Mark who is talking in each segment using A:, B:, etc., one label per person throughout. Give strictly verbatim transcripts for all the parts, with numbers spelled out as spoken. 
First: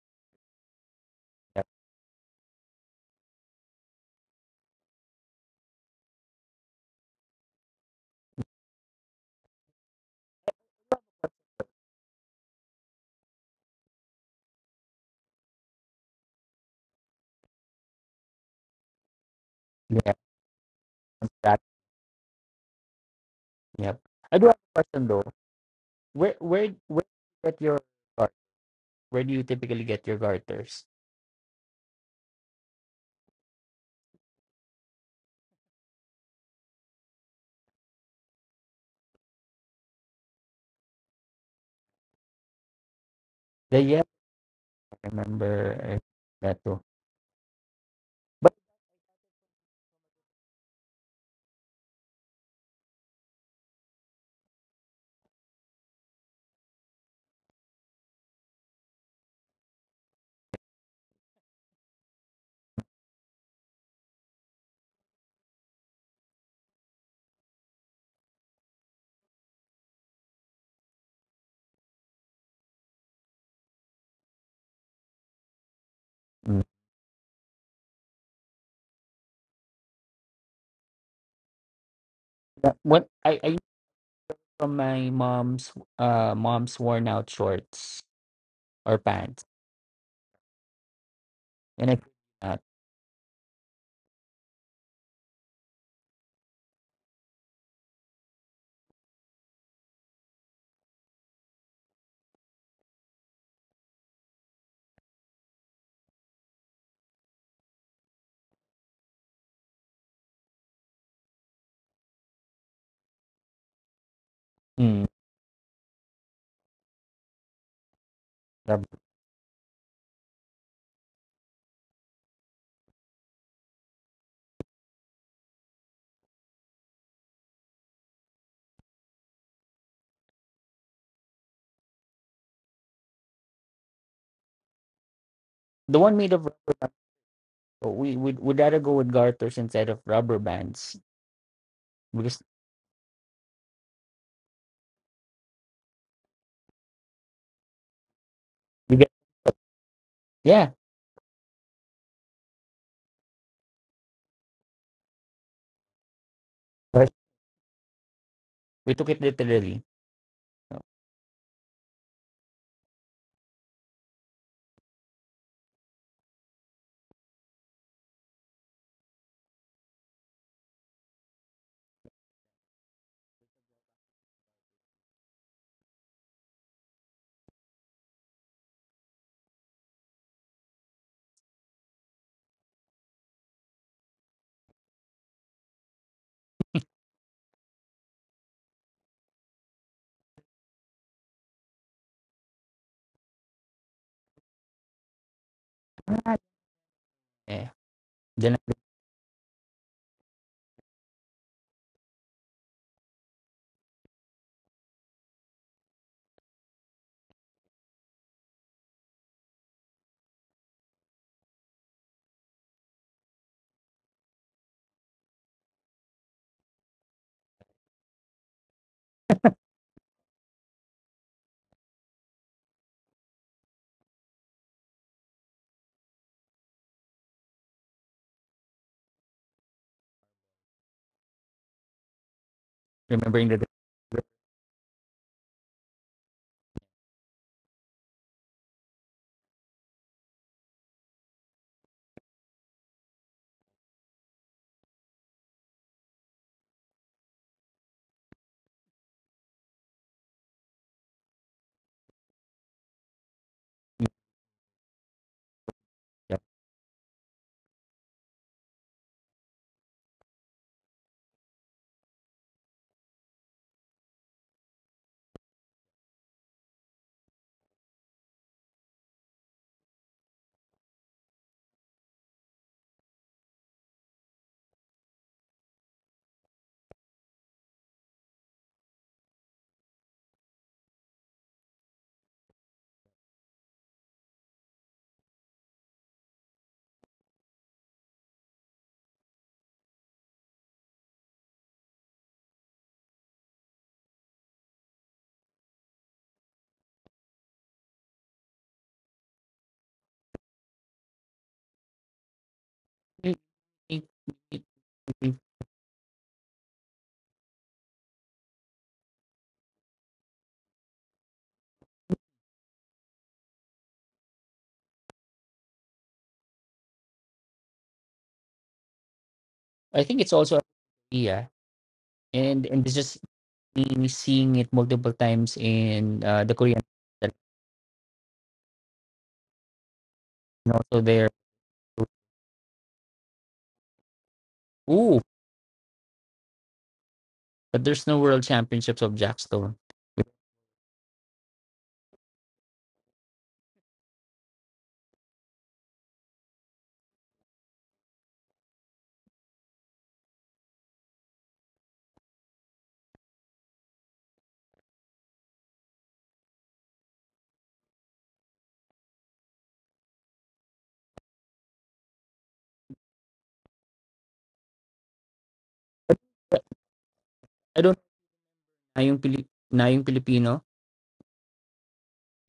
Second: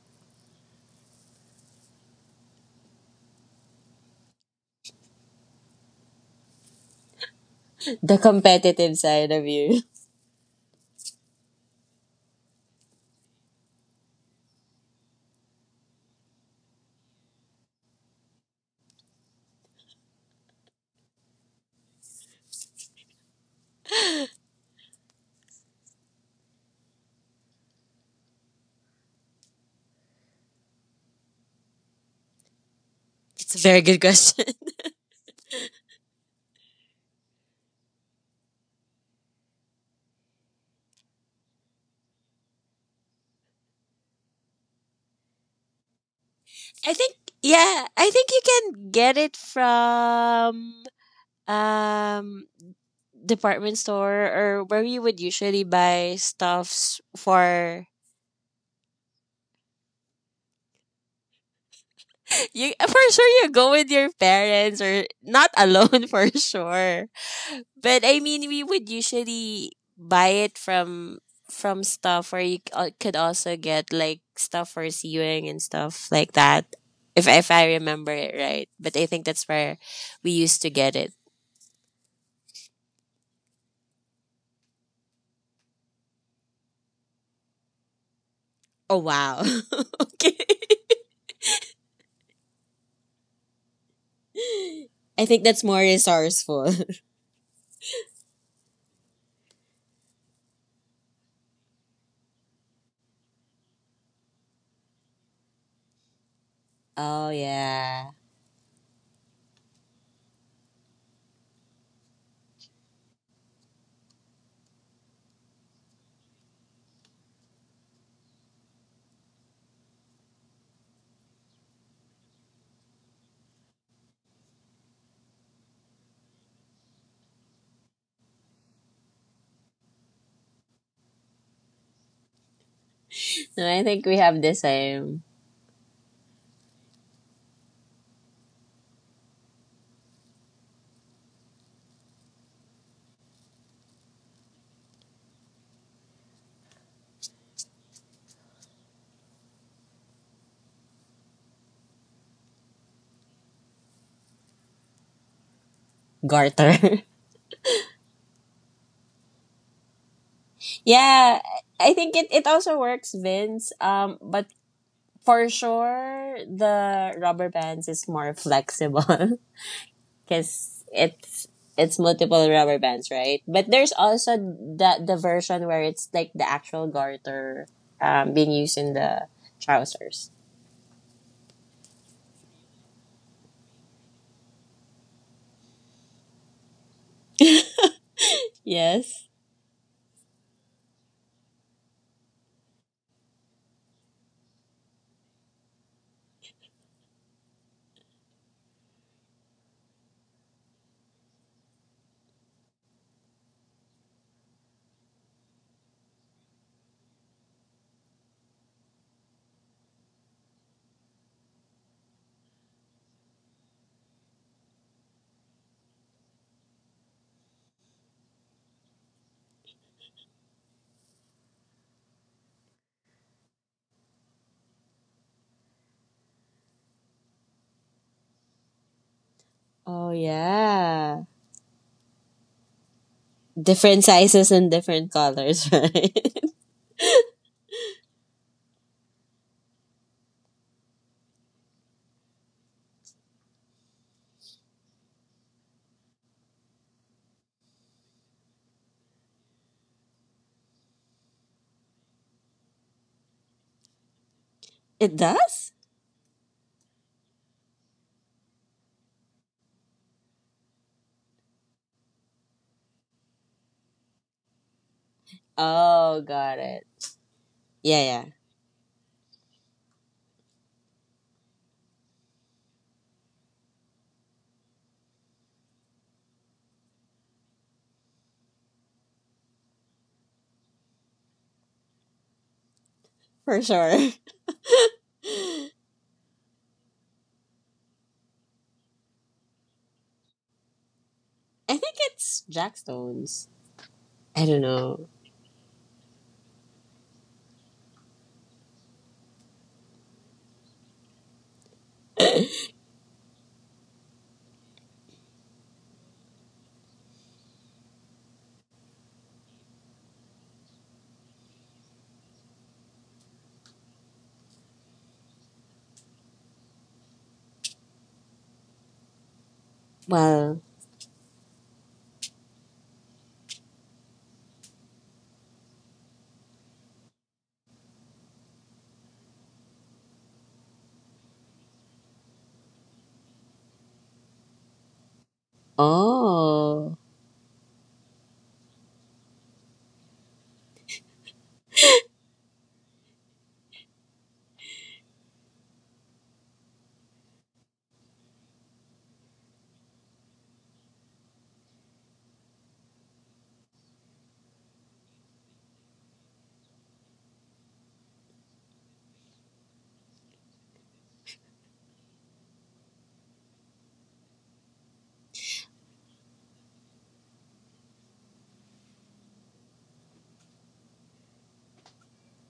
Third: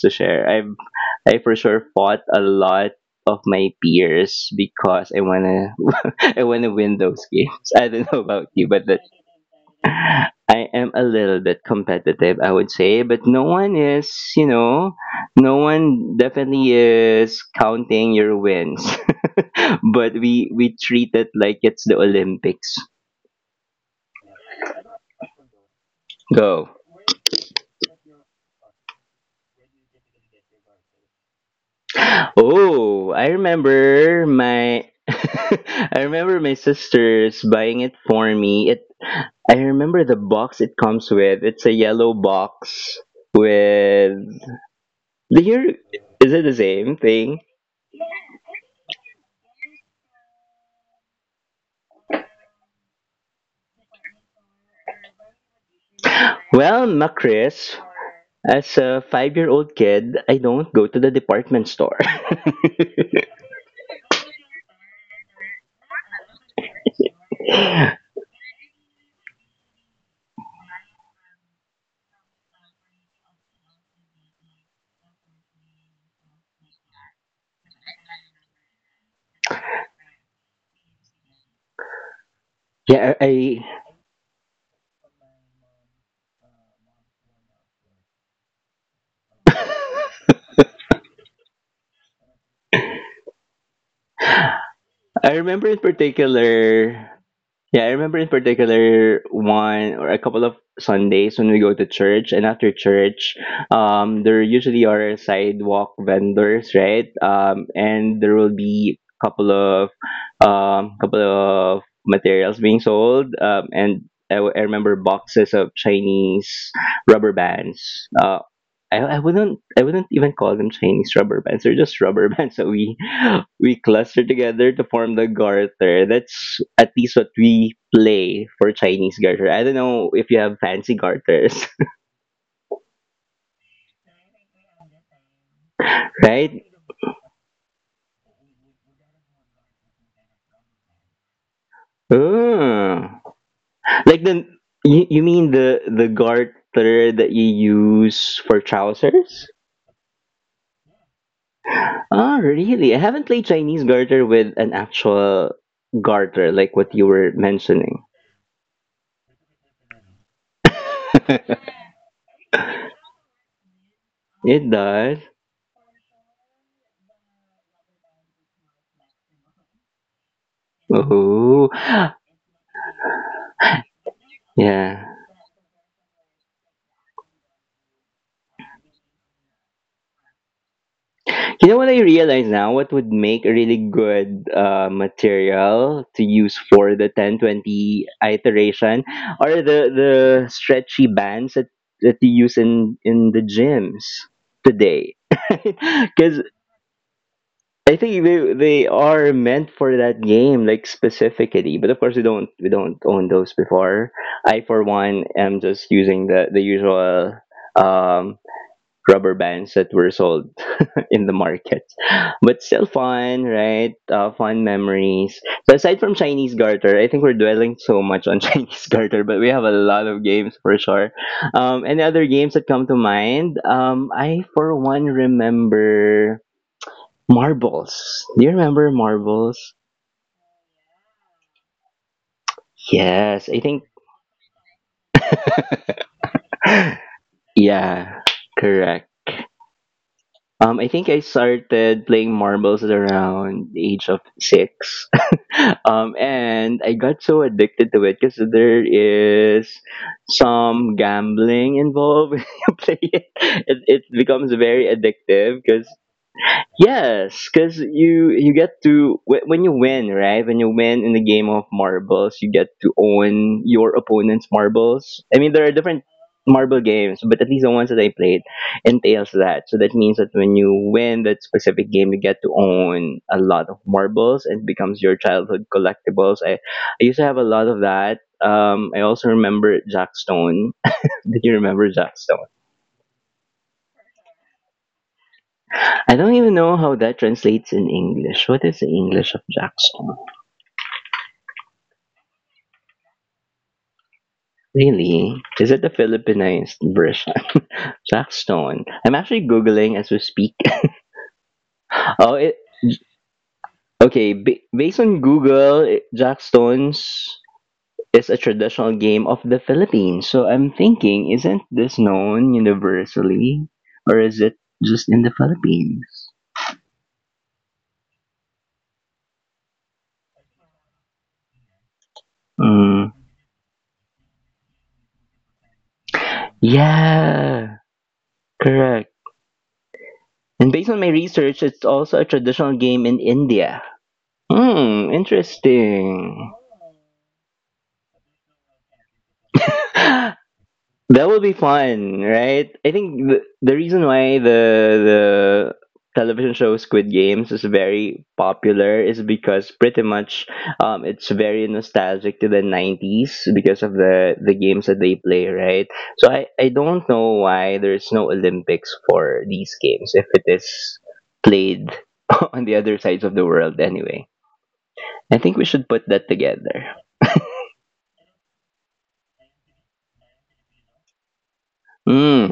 A: to share. I've I for
B: Yeah.
A: sure fought a lot of my peers because I wanna I wanna win those games. I don't
C: The
A: know about you, but
C: competitive side of you.
A: I am a little bit competitive, I would say, but no one is, you know, no one definitely is counting your wins.
B: Yeah.
A: But we we treat it like
B: That
A: it's the Olympics.
B: yep. I do have a question though. Where where
A: Go.
B: where do you get your gar- where do you typically get your garters?
A: Oh, I
C: It's a very good
A: remember
C: question.
A: my I remember my sisters buying it for me. It I remember the box it comes with. It's a yellow box
B: The yeah,
A: with.
B: I
A: do you
B: remember uh,
A: is it the
B: that too.
C: I
A: same
C: think
A: thing?
C: yeah, I think you
B: But
C: can get it from um department store, or where you would usually buy
A: Well,
C: stuffs
A: Macris,
C: for
A: as a five-year-old kid, I don't go to the department store.
C: you. For sure you go with your parents or not alone, for sure.
A: Yeah,
C: But I mean, we would usually buy it from from stuff where you c- uh, could also get like stuff for sewing and stuff like that. If if I remember it right, but I think that's where we used to get it.
B: that- what I, I used
A: I
B: from my mom's uh mom's worn out shorts or
C: Oh
B: pants,
C: wow. Okay.
B: and I uh,
C: I
A: I
C: think that's
A: remember
C: more
A: in
C: resourceful.
A: particular. Yeah, I remember in particular one or a couple of Sundays when we go to church, and after church, um, there usually are sidewalk vendors, right?
C: Oh
A: Um,
C: yeah.
A: and there will be couple of um, couple of materials being sold, um, and I, I remember
B: mm,
A: boxes of Chinese rubber bands. Uh,
B: rub-
A: I, I wouldn't I wouldn't even call them Chinese rubber bands. They're just rubber bands that we we cluster together to form the garter. That's at least what we play for Chinese garter. I don't know if you have fancy garters,
C: No, I think we have the same
B: the one made of
A: right?
B: rubber. We would would rather go with garters instead of rubber bands because
A: Oh. Like the you, you mean the the garter that you use for
B: we get
A: trousers?
B: yeah
A: Oh, really? I haven't played Chinese garter with an actual garter like what
C: garter.
B: but
A: you were mentioning.
B: we took it literally.
C: Yeah, I think it, it also works, Vince. Um, but
A: It does.
C: for sure, the rubber bands is more flexible because it's
A: Oh,
C: it's multiple rubber bands, right? But there's also the
A: yeah.
C: the version where it's like the actual garter um, being used in the trousers.
A: You know what I realize now? What would make a really good uh, material to use for the ten twenty iteration
C: Yes.
A: are the, the stretchy bands that, that you use in, in the gyms today. Because
B: Yeah,
A: I think
B: then
A: they, they are meant for that game, like specifically. But of course, we don't we don't own those before. I, for one, am just using the, the usual um, rubber bands that were sold in the market. But still fun, right? Uh, fun memories. So aside from Chinese garter, I think we're dwelling so much on Chinese garter, but we have a lot of games for sure. Um, any other games that come to mind? Um, I for one remember marbles. Do you remember marbles?
C: Oh yeah.
B: I'm remembering
A: Yes, I
B: that
A: think
C: Different sizes and different colors, right?
A: yeah, correct. Um, I think I started playing marbles at around the age of six. Um, and I got so addicted to it because there is some gambling involved when you play it. It, it becomes very
C: It
A: addictive
C: does.
A: because.
B: yeah.
A: Yes, because you you get to wh- when you win, right? When you win in the game of marbles, you get to own your opponent's marbles. I mean, there are different
C: Oh, got
A: marble
C: it.
A: games, but at least the ones that
C: Yeah,
A: I
C: yeah,
A: played entails that. So that means that when you win that specific game, you get to own a lot of marbles and becomes your childhood collectibles. I I used to have a lot of that. Um, I also remember Jackstone. Did you remember Jackstone?
C: for sure.
A: I don't even know how that translates in English. What is the English of Jackstone?
C: I think it's Jackstones. I don't know.
A: Really? Is it the Philippinized version? Blackstone. I'm actually googling as we speak. Oh, it
B: We- we-
A: okay. Ba-
B: we-
A: based on
B: we-
A: Google, it, Jackstones is a traditional game of the Philippines. So I'm thinking, isn't this known universally, or is it just in the Philippines?
B: I think it's also
C: Well,
B: yeah, and and it's
A: Mm.
B: just me seeing it multiple times in uh, the Korean and
A: Yeah, correct. And based on
B: also
A: my
B: there.
A: research, it's also a traditional game in India. Hmm, interesting.
C: oh,
B: But there's no world championships of jackstone.
A: That would be fun, right? I think the, the reason why the the television show Squid Games is very popular is because pretty much um, it's very nostalgic to the nineties because of the, the games that they play, right? So I, I don't know why there's no Olympics for these games if it is played on the other sides of the world anyway. I think we should put that
B: But
A: together.
B: I don't na yung Pilip na yung Filipino.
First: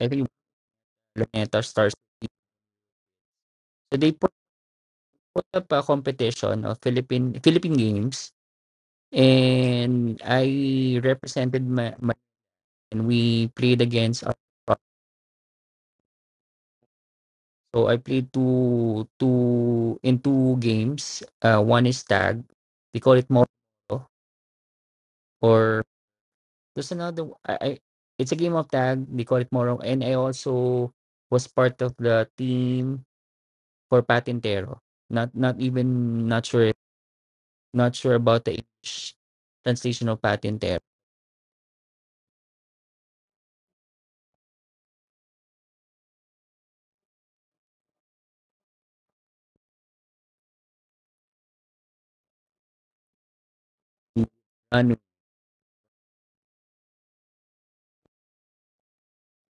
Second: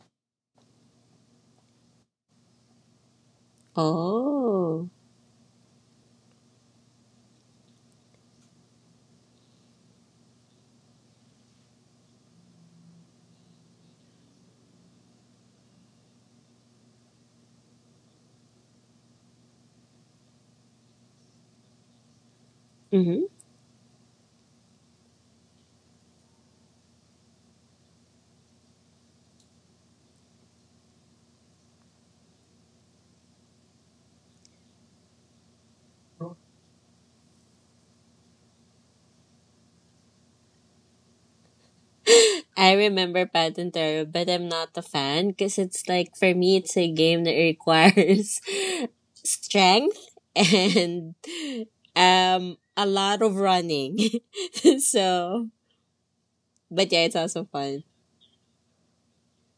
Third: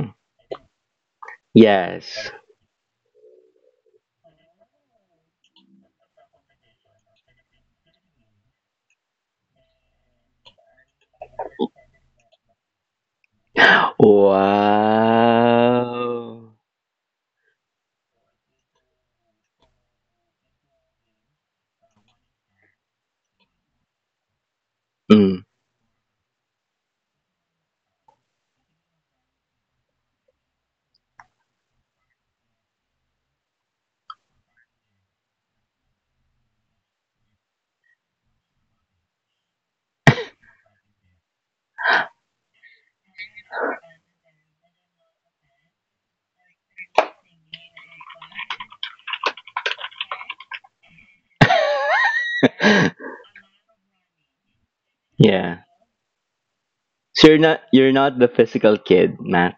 B: I think Luneta Stars.
A: yes.
B: So they put,
C: oh.
B: put up a competition of Philippine Philippine games, and I represented my, my and we played against. Our,
A: Wow.
B: so I played two two in two games. Uh, one is tag. We call
C: Hmm.
B: it Moro
A: Mm.
B: or There's another o- I I it's a game of tag, they call it Morong, and I also was part of the team for Patintero. Not not even not sure not sure about the English translation of Patintero.
C: I remember Patentero, but I'm not a fan because it's like, for me, it's a game that requires strength and um a lot of running.
B: Ano,
C: So,
A: Yeah.
C: but yeah, it's
A: So you're
C: also
A: not
C: fun.
A: you're not the physical kid, Mac.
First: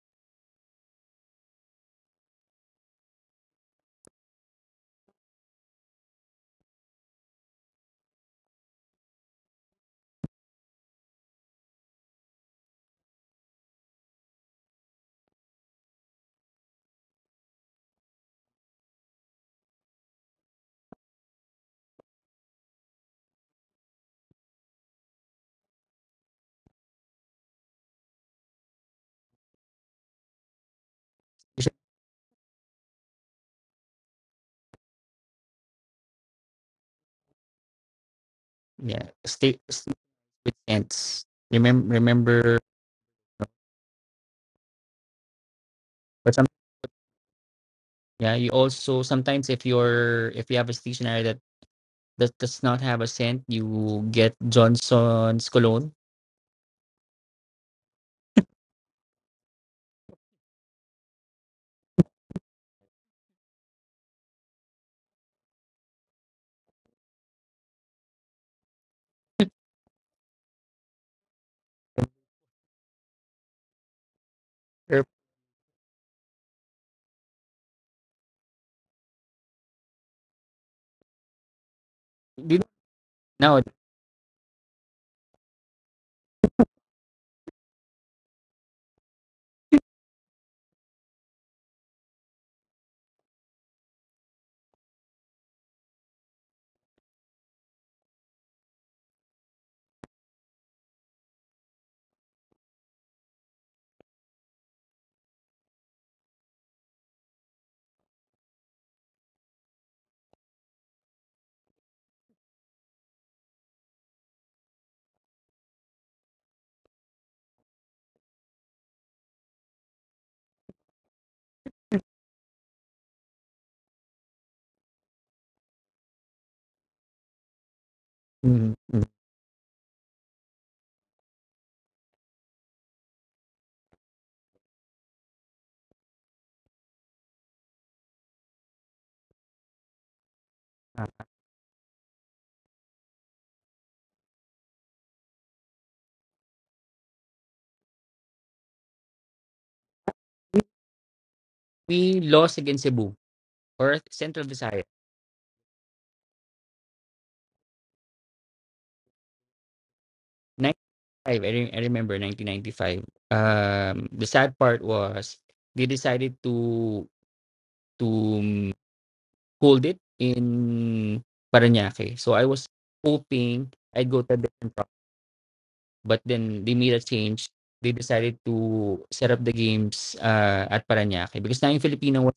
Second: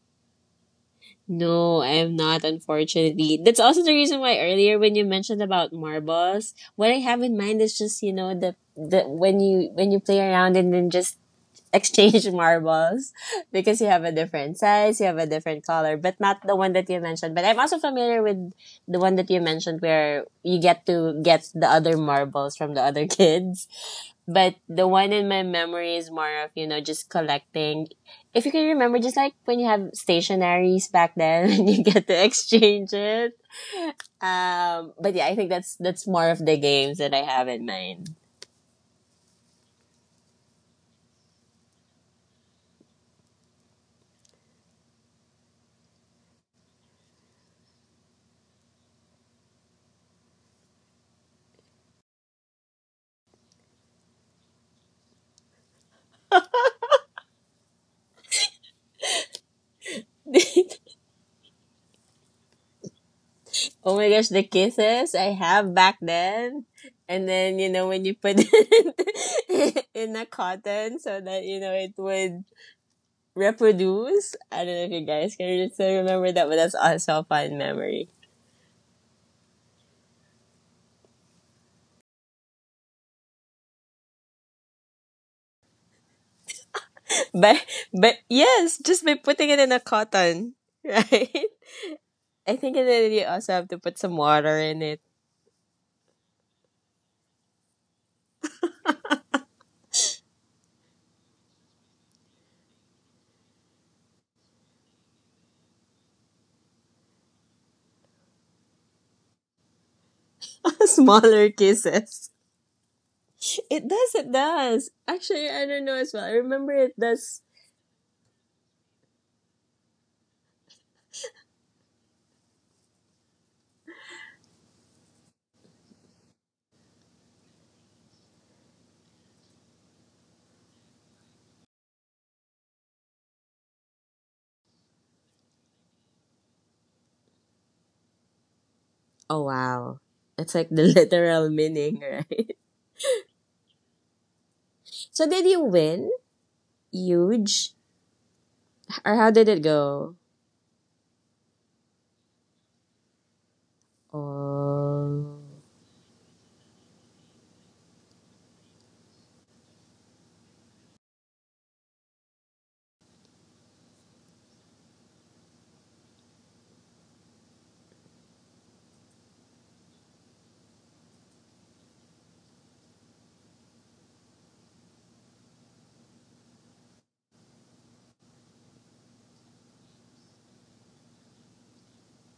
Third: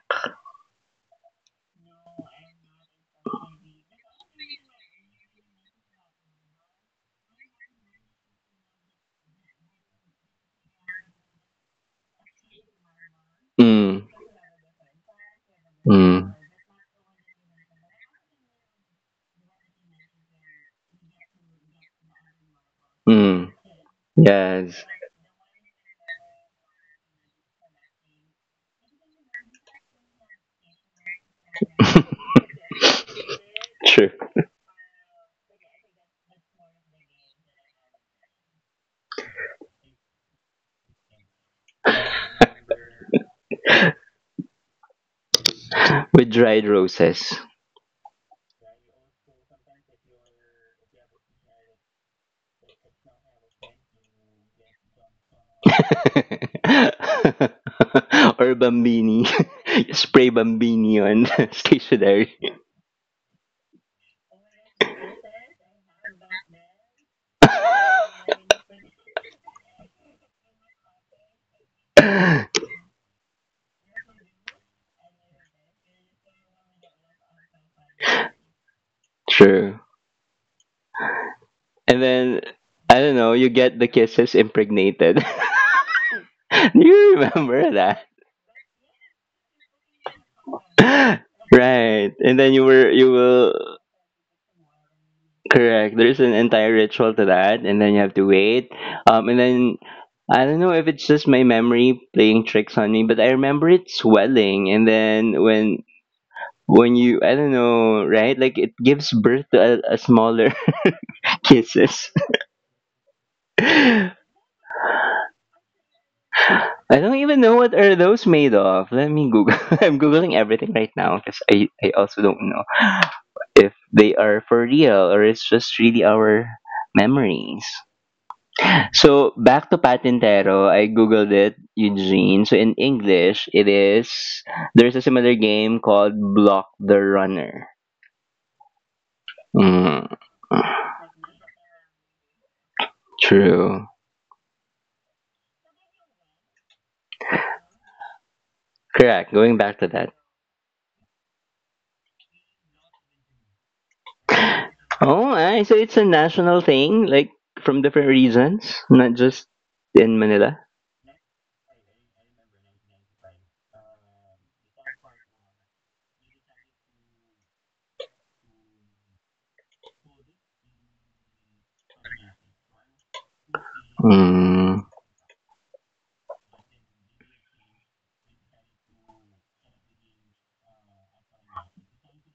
C: No, I am not, unfortunately. That's also the reason why earlier when you mentioned about marbles, what I have in mind is just, you know, the, the when you when you play around and then just exchange marbles, because you have
A: Mm.
C: a different size, you have a different color, but
A: Mm.
C: not the one that you mentioned. But I'm also familiar with the one that you mentioned, where you get to get the other marbles from the other
A: Mm.
C: kids. But
A: Yes.
C: the one in my memory is more of, you know, just collecting. If you can remember, just like when you have stationaries back then and you get to exchange it.
A: True.
C: Um, but yeah, I think that's, that's more of the games that I have in mind.
B: yeah, stay, stay with ends. Remember remember
A: With
B: but some
A: dried roses.
B: yeah, you also sometimes if you're if you have a stationery that that does not have a scent, you get Johnson's cologne.
A: Or bambini. Spray bambini on stationery.
C: Oh my gosh, the kisses I have back then. And then, you know, when you put it in a cotton, so that, you know, it would reproduce. I don't know if
B: Or,
C: you guys can still remember that, but that's also a fun memory.
A: True. And then
B: do you know,
A: I don't know, you
B: now,
A: get the kisses impregnated. Do you
C: But
A: remember that?
C: but yes, just by putting it in a cotton, right?
A: Right. And
C: I
A: then you
C: think, and
A: were,
C: then
A: you
C: you also have to
A: will.
C: put some water in it.
A: Correct. There's an entire ritual to that, and then you have to wait. Um, and then I don't know if it's just my memory playing tricks on me, but I remember it swelling, and then when when you I don't know, right? Like it gives birth to a, a smaller
C: Smaller
A: kisses.
C: kisses. It does, it does. Actually, I don't know as well. I remember it
A: I don't
C: does.
A: even know what are those made of. Let me Google. I'm googling everything right now because I I also don't know if they are for real or it's just really our memories.
B: mm-hmm.
A: So back to Patintero, I googled it, Eugene. So in English, it is there's a similar game called Block the Runner.
C: Oh wow.
A: Mm,
C: It's like the literal meaning, right?
A: true.
C: So did you win? Huge? Or how
A: Correct.
C: did
A: Going
C: it
A: back to that.
C: go?
B: We lost against Cebu or Central Visayas.
A: Oh,
C: Oh.
A: I so it's a national thing, like from different reasons, not just in Manila.
B: ninety-five, I, re- I remember nineteen ninety-five. Um, the sad part was they decided to to um, hold it in Paranaque. So I was hoping I'd go to a different
A: Mm,
B: route, but then they made a change. They decided to set up the games uh, at Paranaque because now in Filipino was,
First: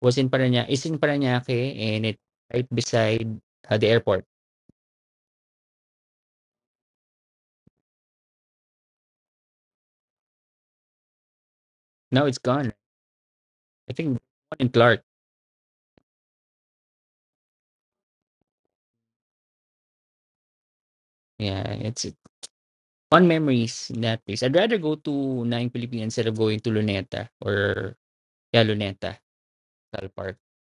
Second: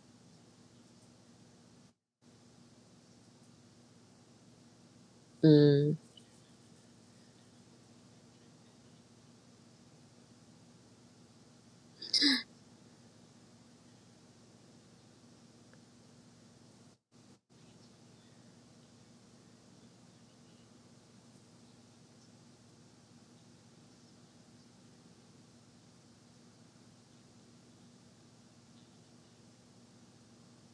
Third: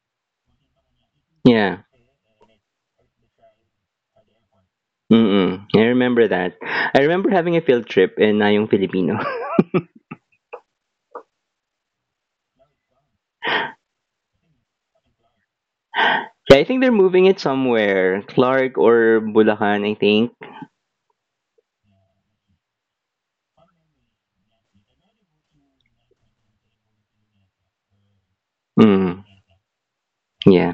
B: was in Paranaque, is in Paranaque
A: yeah.
B: and it's right beside uh, the airport.
A: Mm-mm. I
C: Mm,
A: remember that. I remember having a field trip in Ayong Filipino.
B: Now it's gone. I think it's gone in Clark.
A: Yeah, I think they're moving it somewhere, Clark or Bulacan, I think.
B: Yeah, it's it. Fun memories in that place. I'd rather go to Nine Philippines instead of going to Luneta or yeah, Luneta,
A: Mm,
B: Cal Park.
A: yeah.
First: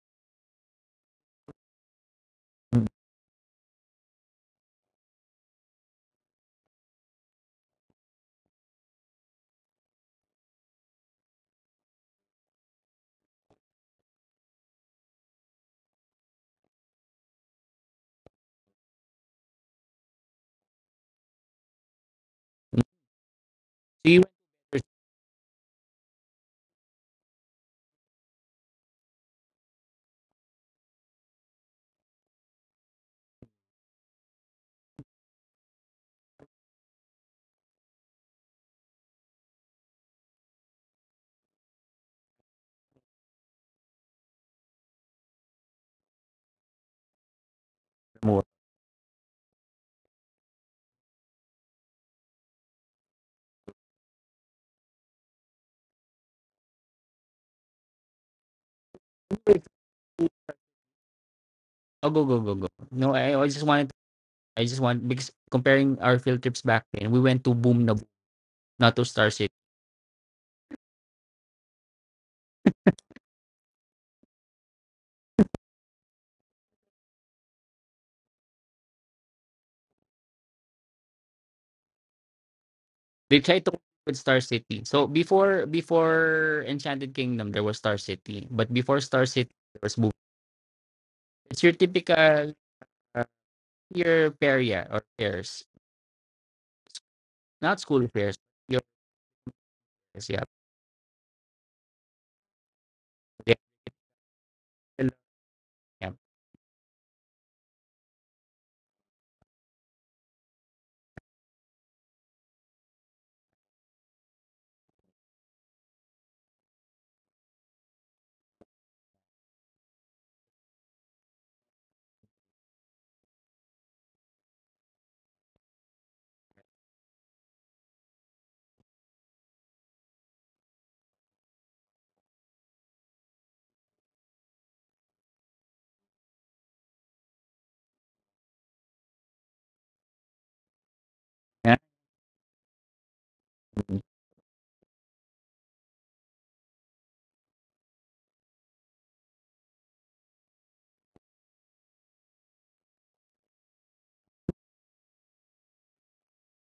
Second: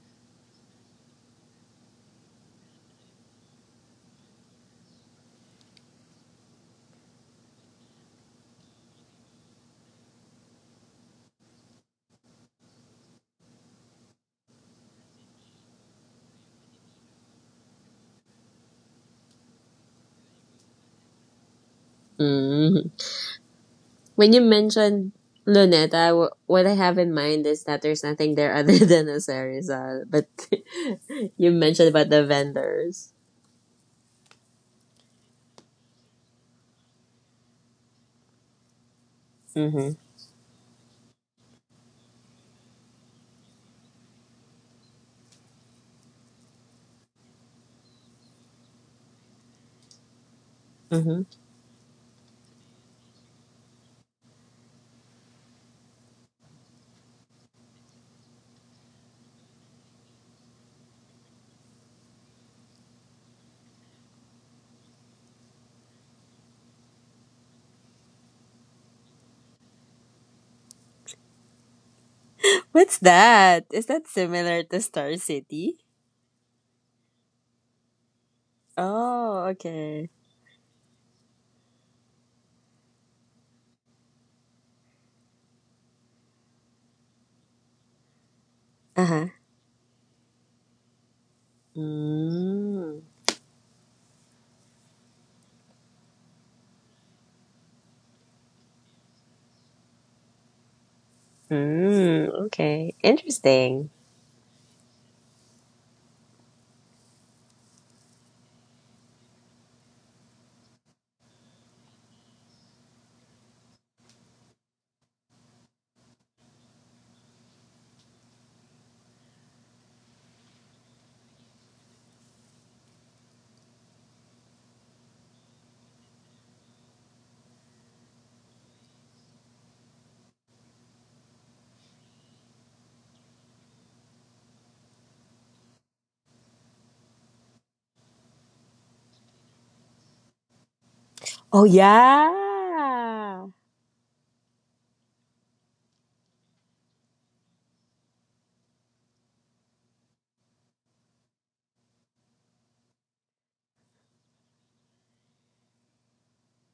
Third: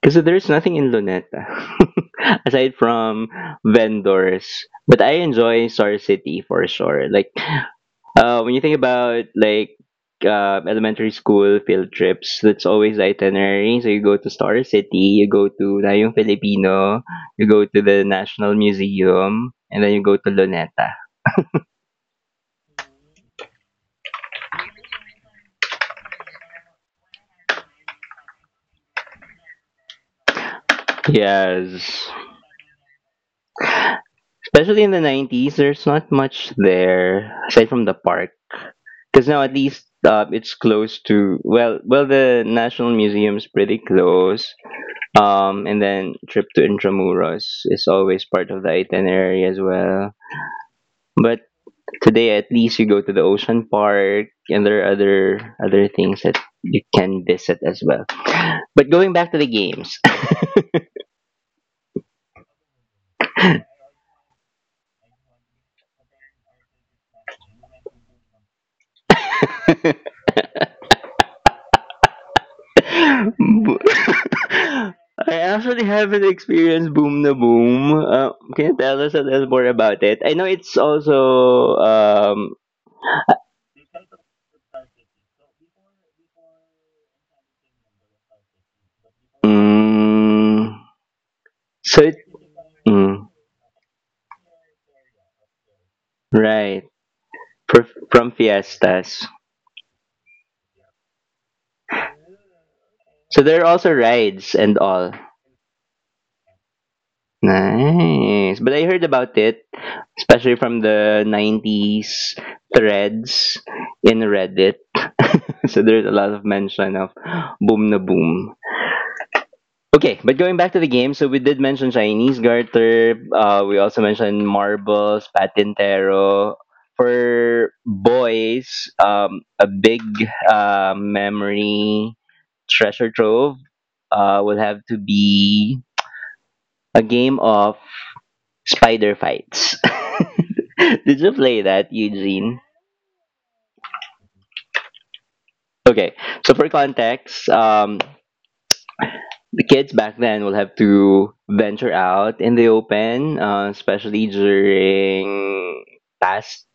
A: Because there is nothing in Luneta aside from vendors. But I enjoy Star City for sure. Like uh, when you think about like uh, elementary school field trips, that's always the itinerary. So you go to Star City, you go to Nayong Filipino, you go to the National Museum, and then you go to Luneta.
C: mm.
B: So you
C: When you
B: went
C: mentioned Luneta, w- what I have in mind is that there's nothing there other than a Sarizal. But you mentioned
A: Yes.
C: about the vendors.
A: Especially in the nineties, there's not much there aside from the park. Because now at least
C: Mm-hmm.
A: uh, it's close to well well the national museum's pretty close, um, and then trip to Intramuros is always
B: to more.
A: part of the itinerary as well,
C: Mm-hmm.
A: but today at least you go to the ocean park and there are other other things that you can visit as well, but going back to the games.
B: Oh, go go go go. No, I, I just wanted I just want because comparing our field trips back then, we went to Boom na Boom, not to Star City.
C: What's that? Is that similar to Star
A: I actually
C: City?
A: haven't experienced Boom na Boom. Uh, can you tell us a little
C: Oh,
A: more about
C: okay.
A: it? I know it's also um,
B: They tried to with Star City. So before before Enchanted Kingdom, there was Star City, but before
C: Uh
B: Star
C: huh.
B: City, there was Boom.
A: Mm,
B: It's your
A: so it,
B: typical
C: Mm.
B: uh,
A: mm,
B: your feria or fairs,
A: right.
B: not
A: For,
B: school
A: from
B: fairs. Your
A: fiestas.
B: fairs, yeah.
C: Mm, okay.
A: So there are also
C: Interesting.
A: rides and all.
B: Yeah.
A: Nice. But I heard about it, especially from the nineties threads in Reddit. So there's a lot of mention of boom na boom. Okay, but going back to the game, so we did mention Chinese garter. Uh, we also mentioned marbles, patintero. For boys, um, a big uh, memory treasure trove uh, will have to be a game of spider fights. Did you play
C: Oh,
B: Yeah.
A: that,
C: yeah.
A: Eugene? Okay, so for context, um, the kids back then will have to venture out in the open, uh, especially during past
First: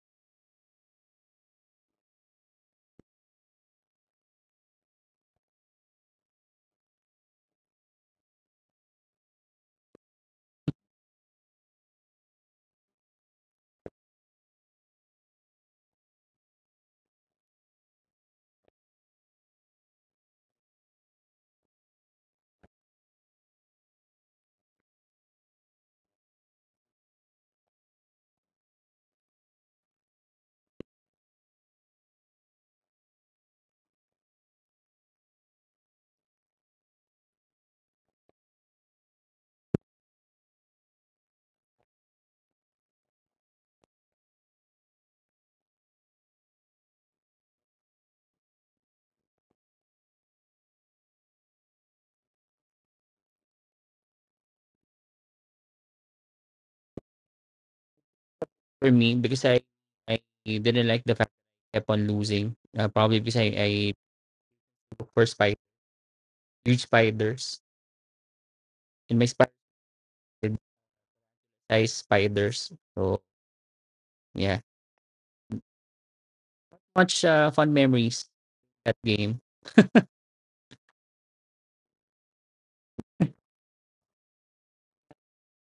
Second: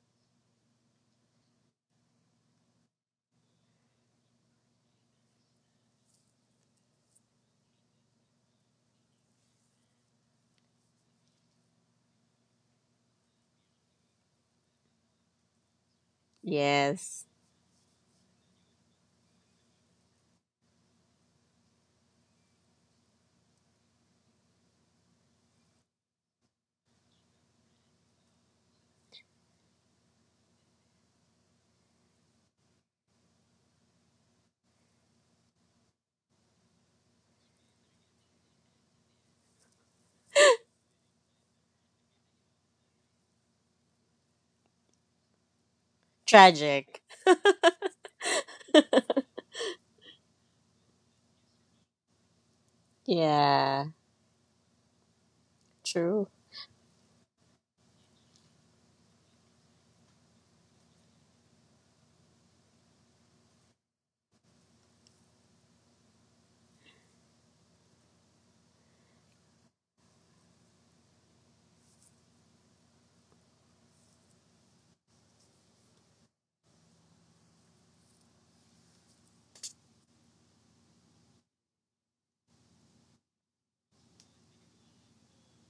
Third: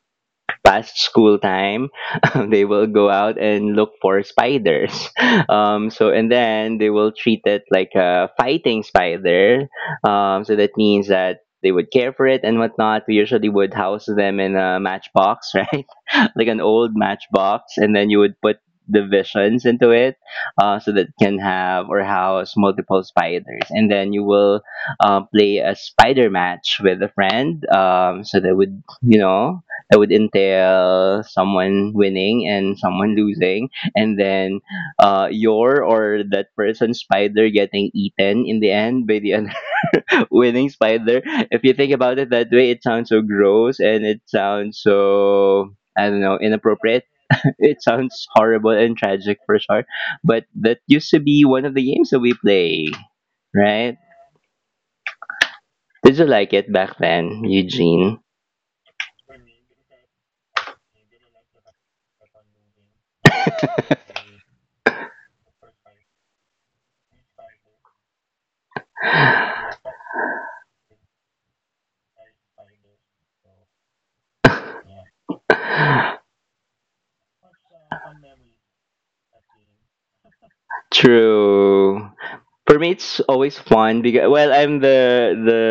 A: past school time. Um, they will go out and look for spiders. Um, so and then they will treat it like a fighting spider. Um, so that means that they would care for it and whatnot. We usually would house them in a matchbox, right? Like an old
C: Yes.
A: matchbox, and then you would put divisions into it uh, so that it can have or house multiple spiders, and then you will uh, play a spider match with a friend, um, so that would, you know, that would entail someone winning and someone losing, and then uh, your or that person's spider getting eaten in the end by the winning spider. If you think about it that way, it sounds so gross and it sounds so, I don't know,
C: Tragic.
A: inappropriate. It sounds horrible and tragic for sure, but that used to be one of the games that we play,
C: Yeah.
A: right? Did you
C: True.
A: like it back then, Eugene?
B: For me, because I I didn't like the fact that I kept on losing. Uh, probably because I, I look for spider huge spiders. In my spider size spiders. So yeah. Much uh, fun memories that game.
A: True. For me, it's always fun because well, I'm the the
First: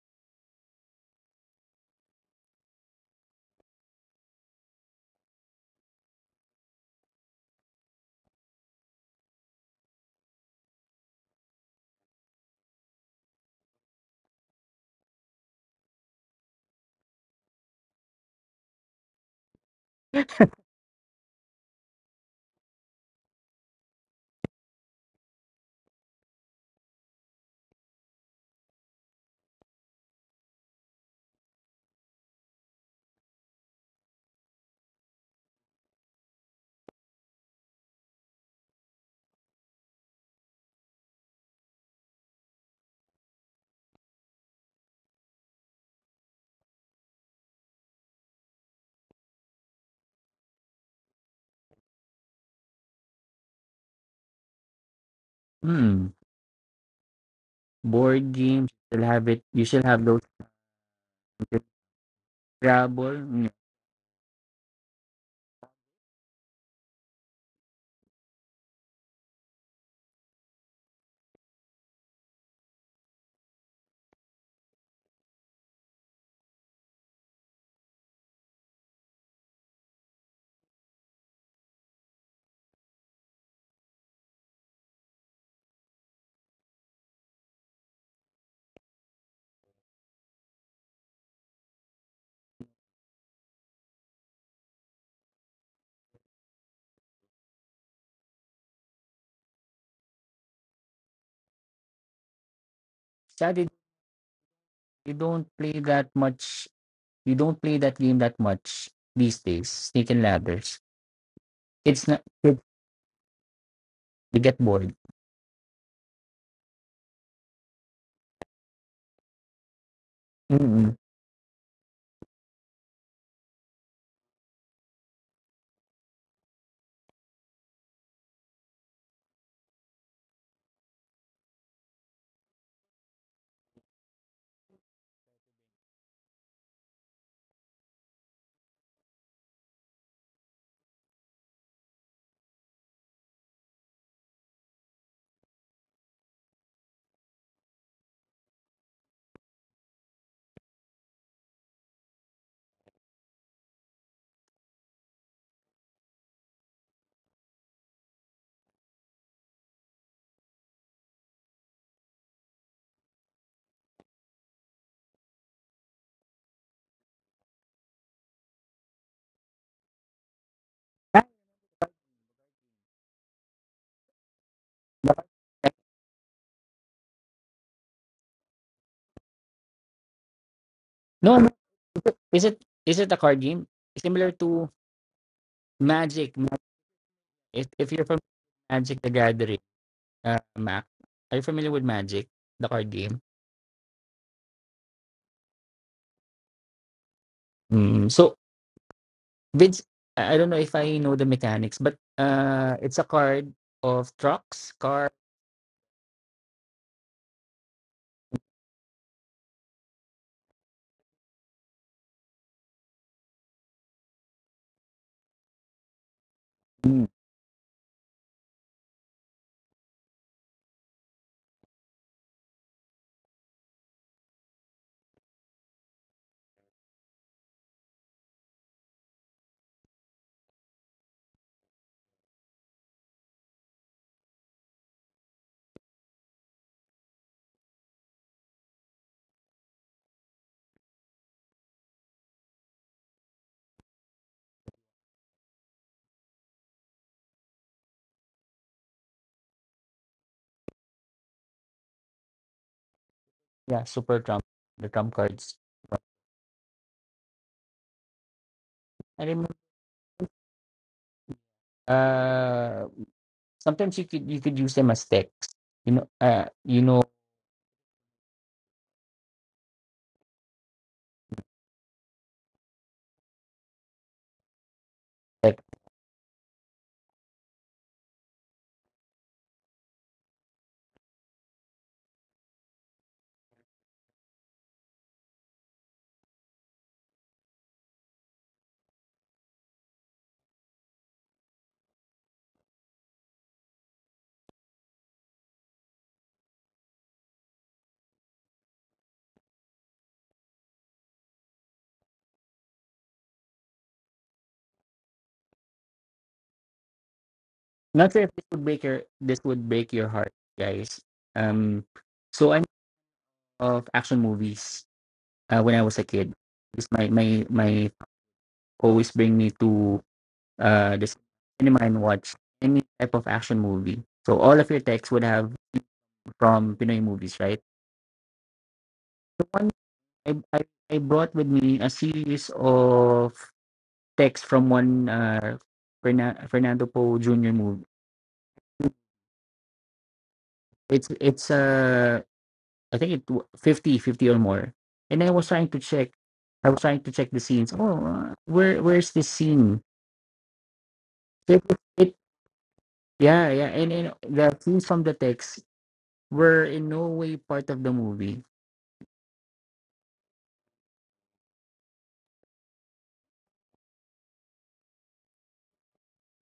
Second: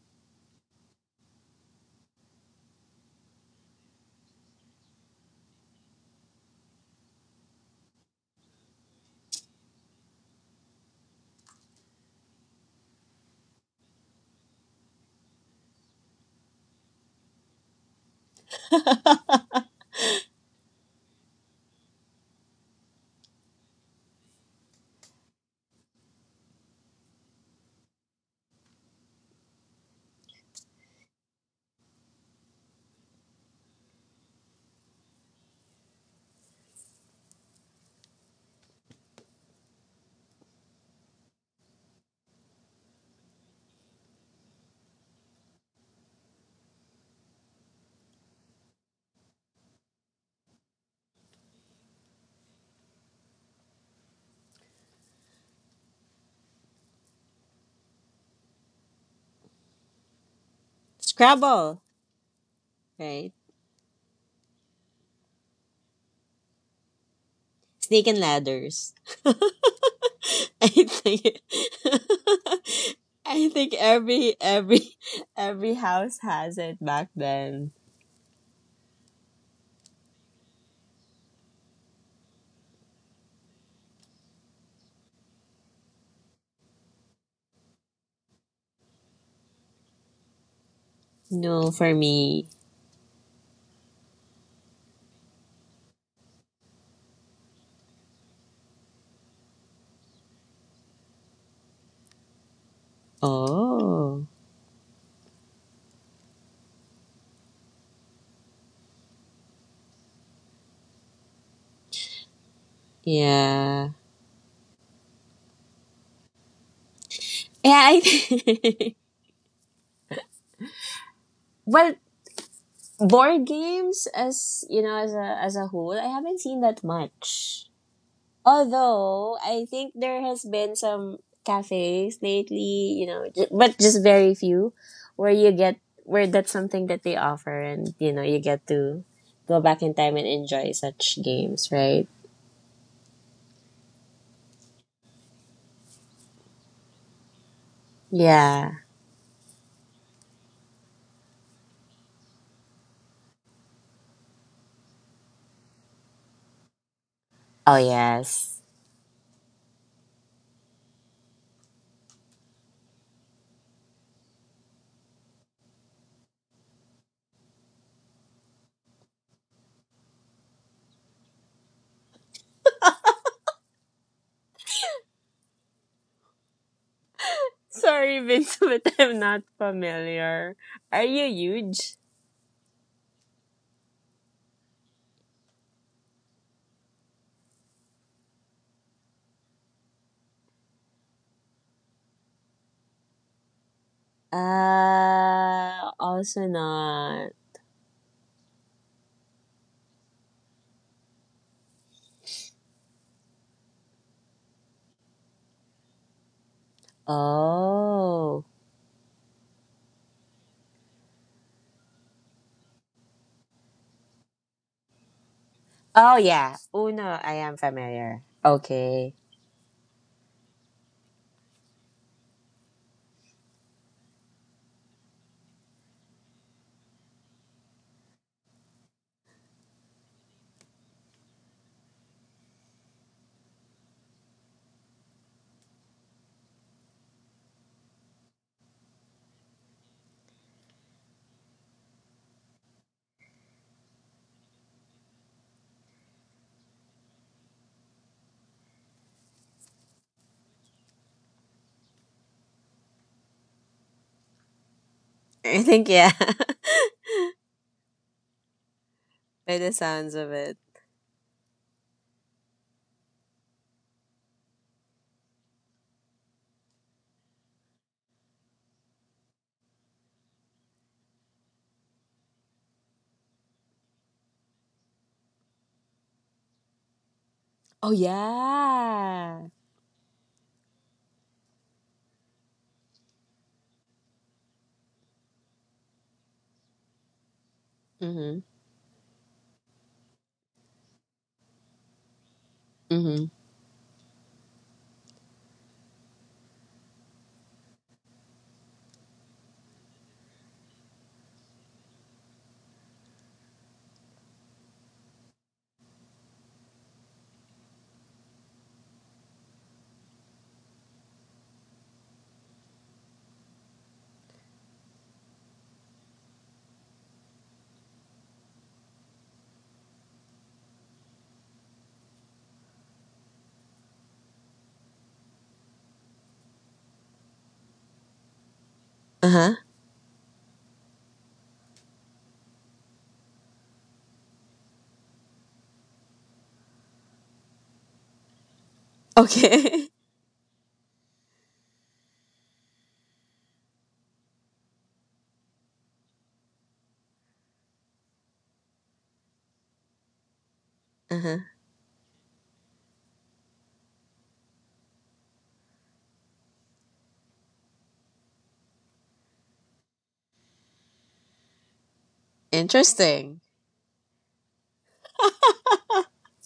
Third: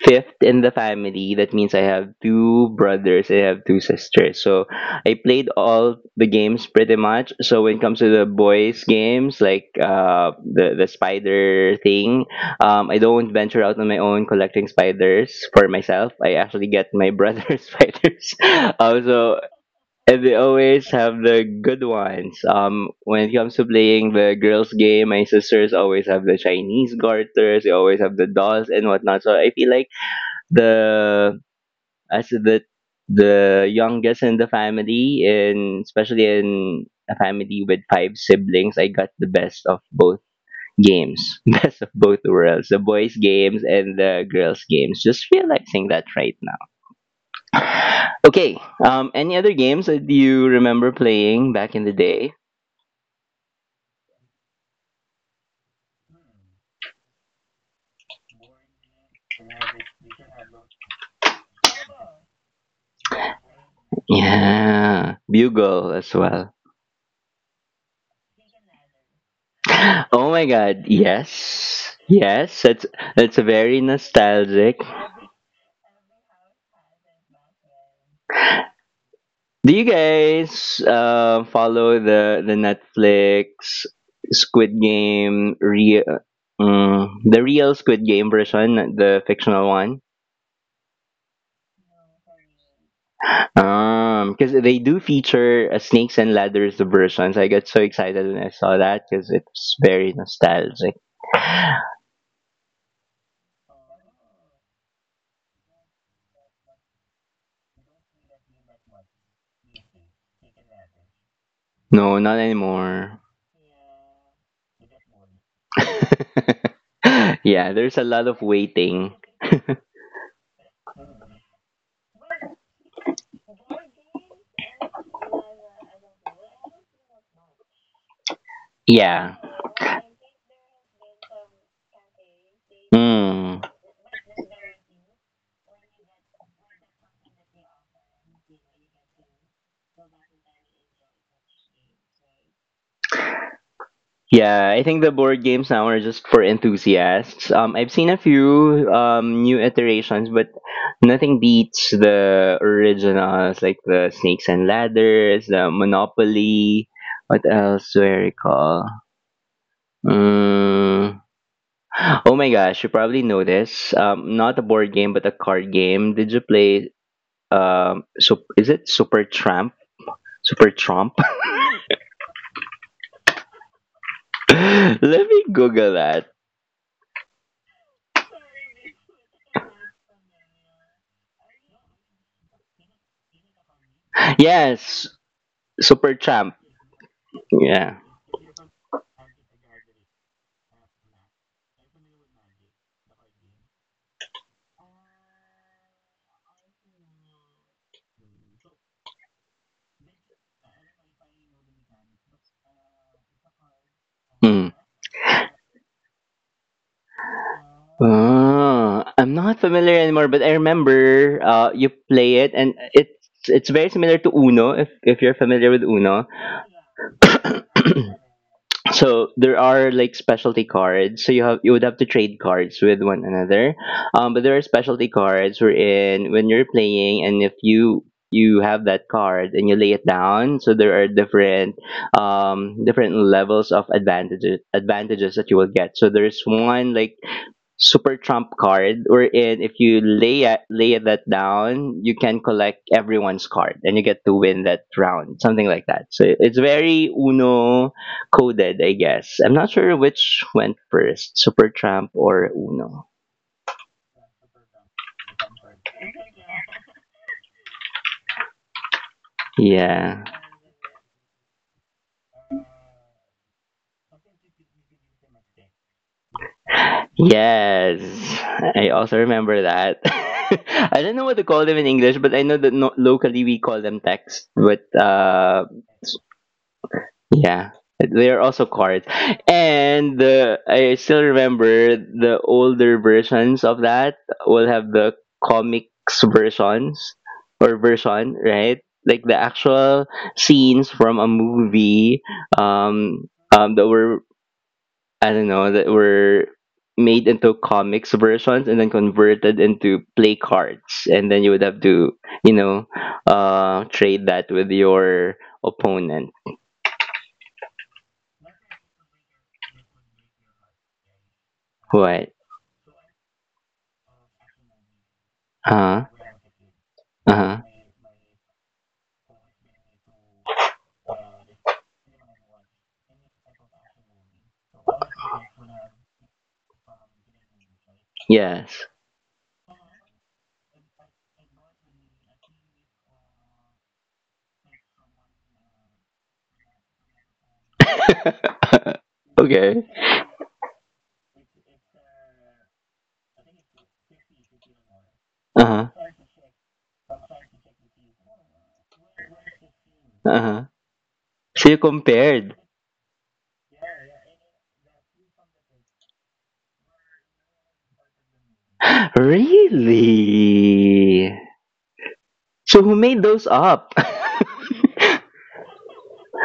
A: fifth in the family. That means I have two brothers, I have two sisters. So I played all the games pretty much. So when it comes to the boys games like uh the the spider thing, um, I don't venture out on my own collecting spiders for myself. I actually get my brother's spiders. Um, so and they always have the good ones. Um, when it comes to playing the girls' game, my sisters always have the Chinese garters. They always have the dolls and whatnot. So I feel like the as the the youngest in the family, and especially in a family with five siblings, I got the best of both games. Best of both worlds, the boys games and the girls games, just realizing that right now. Okay, um, any other games that you remember playing back in the day?
B: Hmm. Board games you shall have it you still have those
C: Scrabble,
B: Scrabble.
C: right?
B: Mm.
A: Yeah, bugle as well.
C: Snake and ladders.
A: Oh my
C: I
A: god,
C: think
A: yes, yes, that's that's
C: I think
A: very
C: every
A: nostalgic.
C: every every house has it back then.
A: Do you guys uh, follow the the Netflix Squid Game re- um, the real Squid Game version, not the fictional one?
C: No, for me.
A: Um, because they do feature a Snakes and Ladders version, so I got so excited when I saw that because it's very nostalgic.
B: Sadly
C: Oh,
B: you don't play that much you don't play that game that much these days. Snake and ladders. It's
A: No,
B: not
A: not
B: you
A: anymore.
C: yeah,
B: get bored.
A: Yeah,
C: yeah.
A: there's a lot of
C: I
A: waiting.
B: Mm-mm.
C: Well, board games, as you know, as a as a whole, I haven't seen that much.
A: Yeah.
C: Although I think there has been some cafes lately, you know, ju-
A: Mm.
C: but just very few, where you get where that's something that they offer, and, you know, you get to go back in time and enjoy such games, right?
A: Yeah, I think the board games now are just for enthusiasts. Um, I've seen a
C: Yeah.
A: few um, new iterations, but nothing beats the originals, like the Snakes and Ladders, the Monopoly. What
C: Oh
A: else do I
C: yes.
A: recall? Mm. Oh my gosh, you probably know this. Um, not a board game, but a card game. Did you play? Um, so is it Super Tramp? Super Trump?
B: Ah,
A: Let me Google that.
C: Sorry, Vince, but I'm not familiar. Are you
B: No,
C: huge?
B: Is it is it a card game similar to
A: Yes, Super
B: Magic?
A: Tramp.
B: Ma- If, if
A: Yeah.
B: you're from Magic the Gathering, uh, Mac, are you familiar with Magic, the card game?
C: Uh, also not.
B: Mm, so Vince, I I don't know if I know the mechanics, but uh, it's a card of
A: Hmm.
B: trucks, car,
C: Oh.
A: Ah, I'm not familiar anymore, but I remember uh, you play it, and it's it's very similar to Uno. If if you're familiar with
C: Oh
A: Uno,
C: yeah.
B: Mm.
C: Uno, I am familiar. Okay.
A: so there are like specialty cards. So you have you would have to trade cards with one another. Um, but there are specialty cards wherein when you're playing, and if you you have that card and you lay it down, so there are different um different levels of advantages advantages that you will get. So there's one like super trump card wherein if you lay a- lay that down, you can collect everyone's card and you get to win that round, something like that. So it's very Uno coded, I guess. I'm not sure which went first, super trump or Uno.
B: Yeah, super trump, the trump cards.
C: I think yeah.
B: I remember
C: By the sounds
A: Yeah,
C: of it.
B: uh, sometimes you could you could use them as text. You know, uh, you know,
A: yes, I also remember that. I don't know what to call them in English, but I know that no- locally we call them text, but
B: like
A: uh, yeah,
C: Oh
A: they are also cards.
C: yeah.
A: And the I still remember the older versions of that will have the comics versions or version,
C: Mm-hmm.
A: right? Like the actual scenes from a movie, um,
C: Mm-hmm.
A: um, that were, I don't know, that were made into comics versions and then converted into play cards, and then you would have to, you know, uh trade that with your opponent.
B: not sure if this would break your this would break your heart, guys. Um,
A: What?
B: So I'm. Of action movies uh, when I was a
A: Uh-huh.
B: kid. Because my my
A: Uh-huh.
B: my always bring me to uh the cinema and watch any type of action movie. So all of your texts would have from Pinoy movies, right?
A: Yes.
B: The
C: Uh-huh.
B: one I I, I brought with me a series of texts from one uh Fernan- Fernando Poe Junior movie.
A: Okay.
C: Okay.
B: It's it's uh I think it w- fifty, fifty or more. And I was trying to
A: Uh-huh.
B: check I was trying to check the scenes. Oh, uh, where where's this scene?
A: Uh-huh.
C: Uh-huh.
B: It,
A: So you
B: it,
A: compared.
B: yeah, yeah, and, and the clues from the text were in no way part of the movie.
A: Really? So who made
C: Interesting.
A: those up?